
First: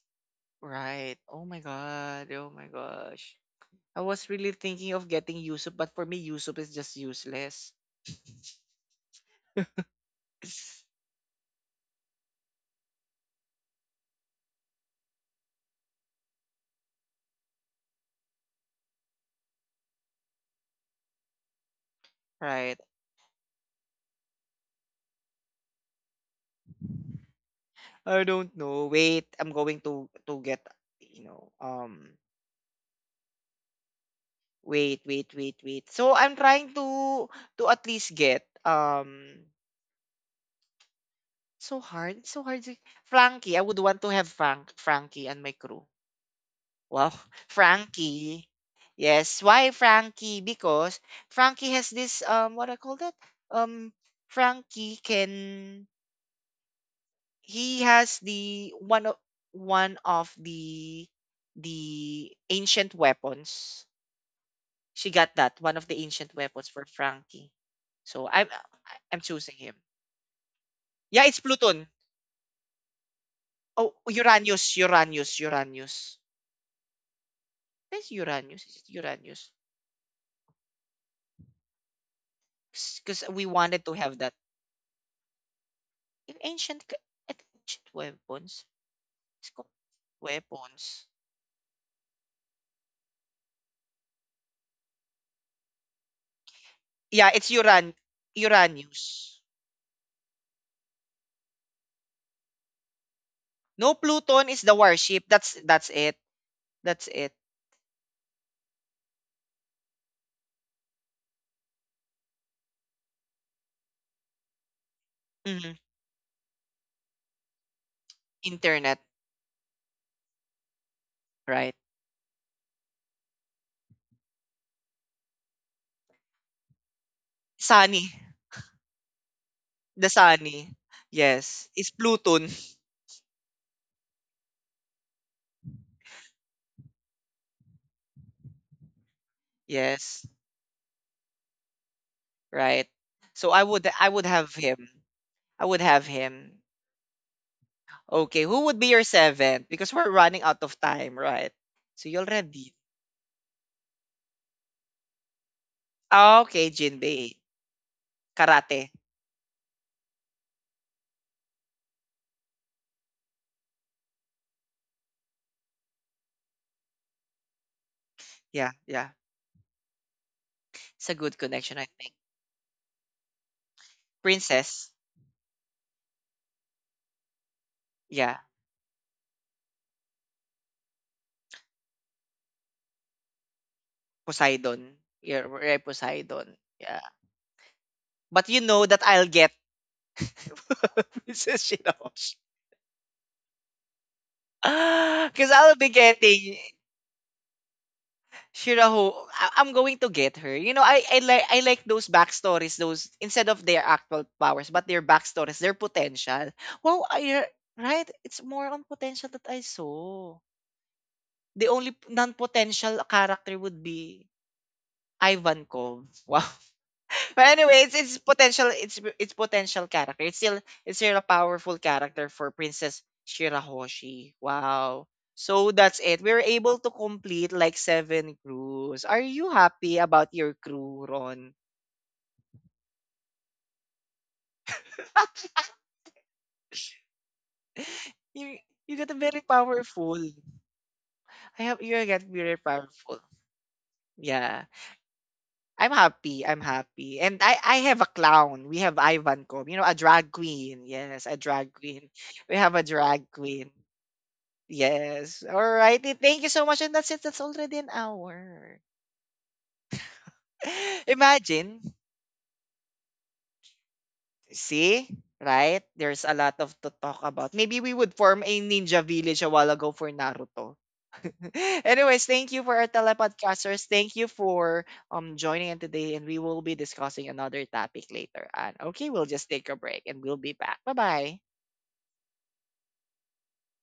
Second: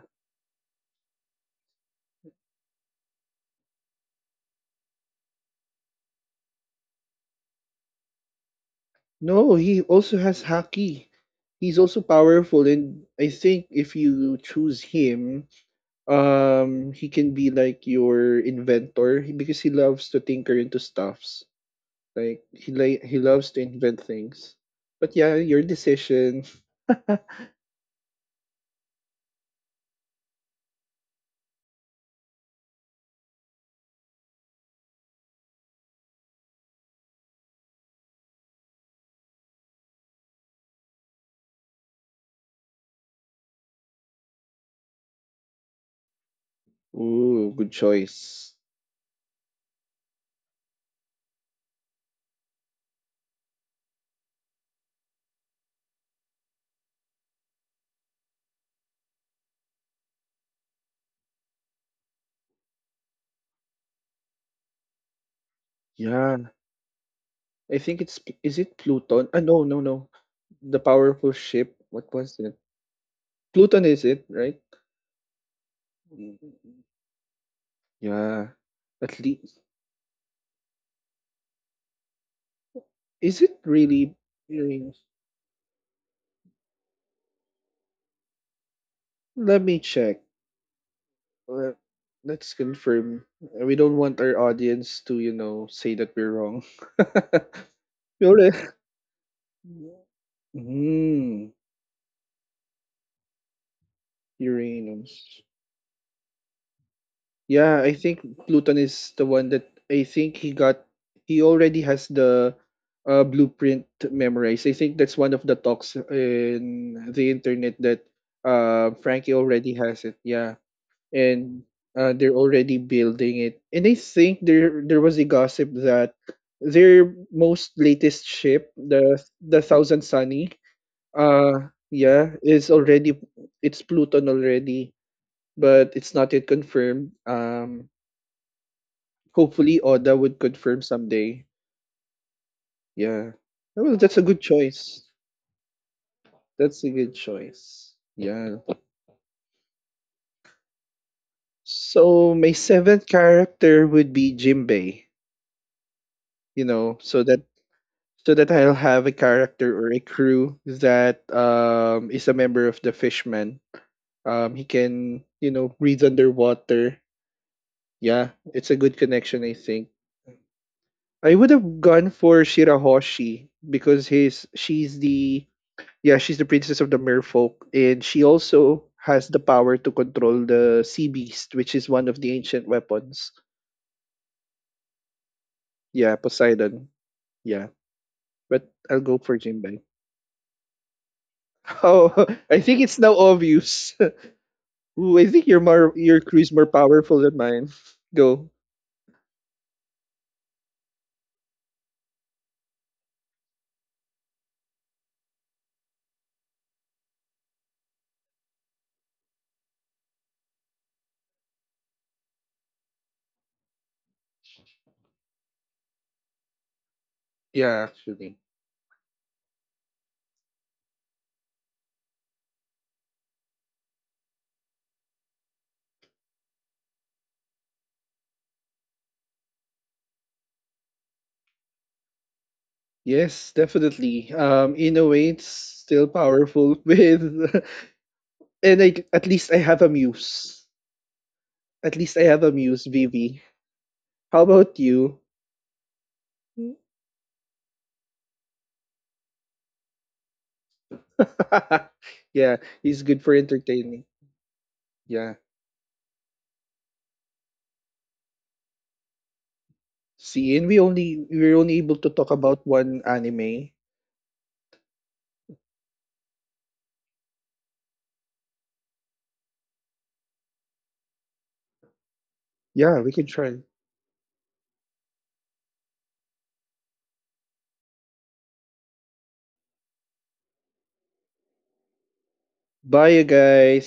A: Right. Oh my god. Oh my gosh. I was really thinking of getting Yusup, but for me, Yusup is just useless.
B: No, he also has Haki.
A: [laughs]
B: He's also powerful and I think if you choose him, he can be like your inventor because he loves to tinker into stuffs. Like he
A: Right.
B: like he loves to invent things. But yeah, your decision. [laughs]
A: I don't know. Wait, I'm going to get you know. Wait. So I'm trying to at least get um, so hard, it's so hard. To Frankie, I would want to have Frank, Frankie and my crew. Wow, [laughs]
B: Ooh, good
A: Frankie.
B: choice.
A: Yes, why Frankie? Because Frankie has this what I call that? Um Frankie can he has the one of the ancient weapons. She got that, one of the ancient
B: Yeah.
A: weapons for Frankie.
B: I think
A: So
B: Is it
A: I'm
B: Pluton?
A: choosing
B: No,
A: him.
B: no, no. The
A: Yeah,
B: powerful
A: it's
B: ship.
A: Pluton.
B: What was it? Pluton
A: Oh,
B: is it, right?
A: Uranus.
B: Mm,
A: That's
B: yeah.
A: Uranus. Is it
B: At
A: Uranus?
B: least.
A: Because
B: Is
A: we
B: it
A: wanted to
B: really
A: have that
B: earrings?
A: in I think ancient weapons. It's
B: Let
A: called
B: me check.
A: weapons.
B: Let, let's confirm. We don't want our audience to say that we're wrong. [laughs]
A: Yeah, it's
B: We already.
A: Uranus.
B: Mm,
A: No, Pluton is the warship.
B: Uranus.
A: That's it. That's it.
B: Yeah, I think Pluton is the one that I think he got. He already has the blueprint memorized. I think that's one of the
A: Mhm.
B: talks in the internet that
A: Internet,
B: Frankie already has it. Yeah. and
A: right?
B: uh, they're already building it. And I think there was a gossip that their most
A: Sunny,
B: latest ship, the Thousand
A: the
B: Sunny,
A: Sunny. Yes, it's
B: yeah,
A: Pluton.
B: is already it's Pluton already, but it's not yet confirmed. Hopefully Oda
A: Yes,
B: would confirm someday.
A: right.
B: Yeah,
A: So
B: well,
A: I
B: that's a
A: would
B: good
A: have him.
B: choice.
A: I would have him.
B: That's a good choice.
A: Okay,
B: Yeah.
A: who would be your seventh? Because we're running out of time, right? So you
B: So my
A: already,
B: seventh character would be Jimbei.
A: ah,
B: You
A: okay,
B: know, so
A: Jinbei.
B: that I'll
A: Karate.
B: have a character or a crew that is a member of the fishman. He can breathe underwater. Yeah,
A: Yeah,
B: it's a good
A: yeah.
B: connection, I think.
A: It's a
B: I
A: good
B: would
A: connection,
B: have
A: I
B: gone
A: think.
B: for Shirahoshi because his
A: Princess.
B: she's the yeah she's the princess of the merfolk and she
A: Yeah.
B: also has the power to control the sea beast, which is one of the ancient weapons.
A: Poseidon. Yeah, are at
B: Yeah,
A: Poseidon.
B: Poseidon.
A: Yeah.
B: Yeah,
A: But you
B: but
A: know
B: I'll
A: that
B: go
A: I'll
B: for
A: get
B: Jinbei.
A: [laughs] Princess
B: [laughs] Oh,
A: Shirahoshi.
B: I think it's now obvious. Ooh, I
A: [gasps]
B: think
A: Because
B: your
A: I'll be
B: more your crew's
A: getting
B: more powerful than mine. [laughs] Go.
A: Shiraho. I'm going to get her. You know, I like those backstories, those instead of their actual powers, but their backstories, their potential. Well, I, right? It's more on potential that I saw. The only non-potential character would be Ivankov. [laughs] Wow. But anyway,
B: Yeah,
A: it's
B: actually.
A: it's potential character. It's still a powerful character for Princess Shirahoshi. Wow. So that's it. We were able to complete like seven crews. Are you happy about your crew, Ron?
B: Yes, definitely. In a way, it's still powerful [laughs]
A: [laughs] you you got a
B: at
A: very
B: least I have a
A: powerful.
B: muse.
A: I have
B: At
A: you
B: least
A: get
B: I have a
A: very
B: muse,
A: powerful.
B: Vivi. How
A: Yeah.
B: about you?
A: I'm happy. I'm happy. And I have a clown. We have Ivan Kom. You know, a drag queen. Yes, a drag queen.
B: [laughs]
A: We
B: Yeah,
A: have a
B: he's good
A: drag
B: for
A: queen.
B: entertaining. Yeah.
A: Yes. All righty. Thank you so much. And that's it. That's already an hour.
B: See, and we
A: [laughs]
B: only we were only
A: Imagine.
B: able to talk about one anime.
A: See? Right? There's a lot of to talk about. Maybe we would form a ninja village a while ago for Naruto. [laughs] Anyways, thank you for our
B: Yeah, we can try.
A: telepodcasters. Thank you for joining in today, and we will be discussing another topic later on. Okay, we'll just take a break and we'll be back. Bye bye.
B: Bye, you guys.